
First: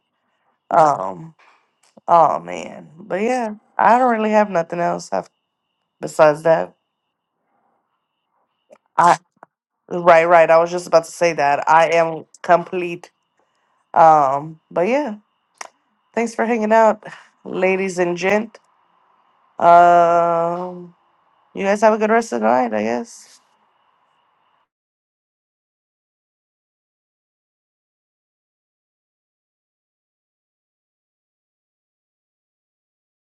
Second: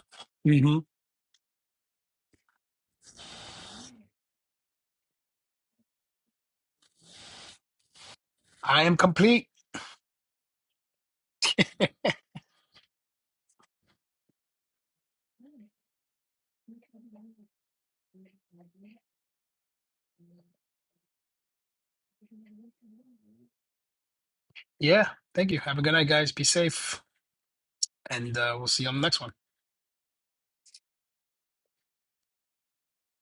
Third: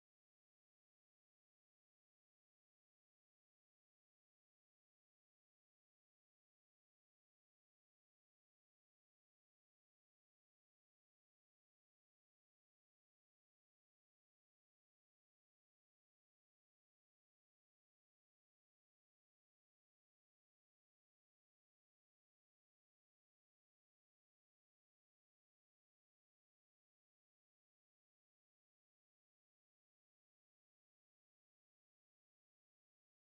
hmm
um oh man but yeah i don't really have nothing else af- besides that
I am complete.
Right, right. I was just about to say that. I am complete. Um, but yeah, thanks for hanging out, ladies and gent. Um, you guys have a good rest of the night, I guess.
Yeah. Thank you. Have a good night, guys. Be safe. And uh, we'll see you on the next one.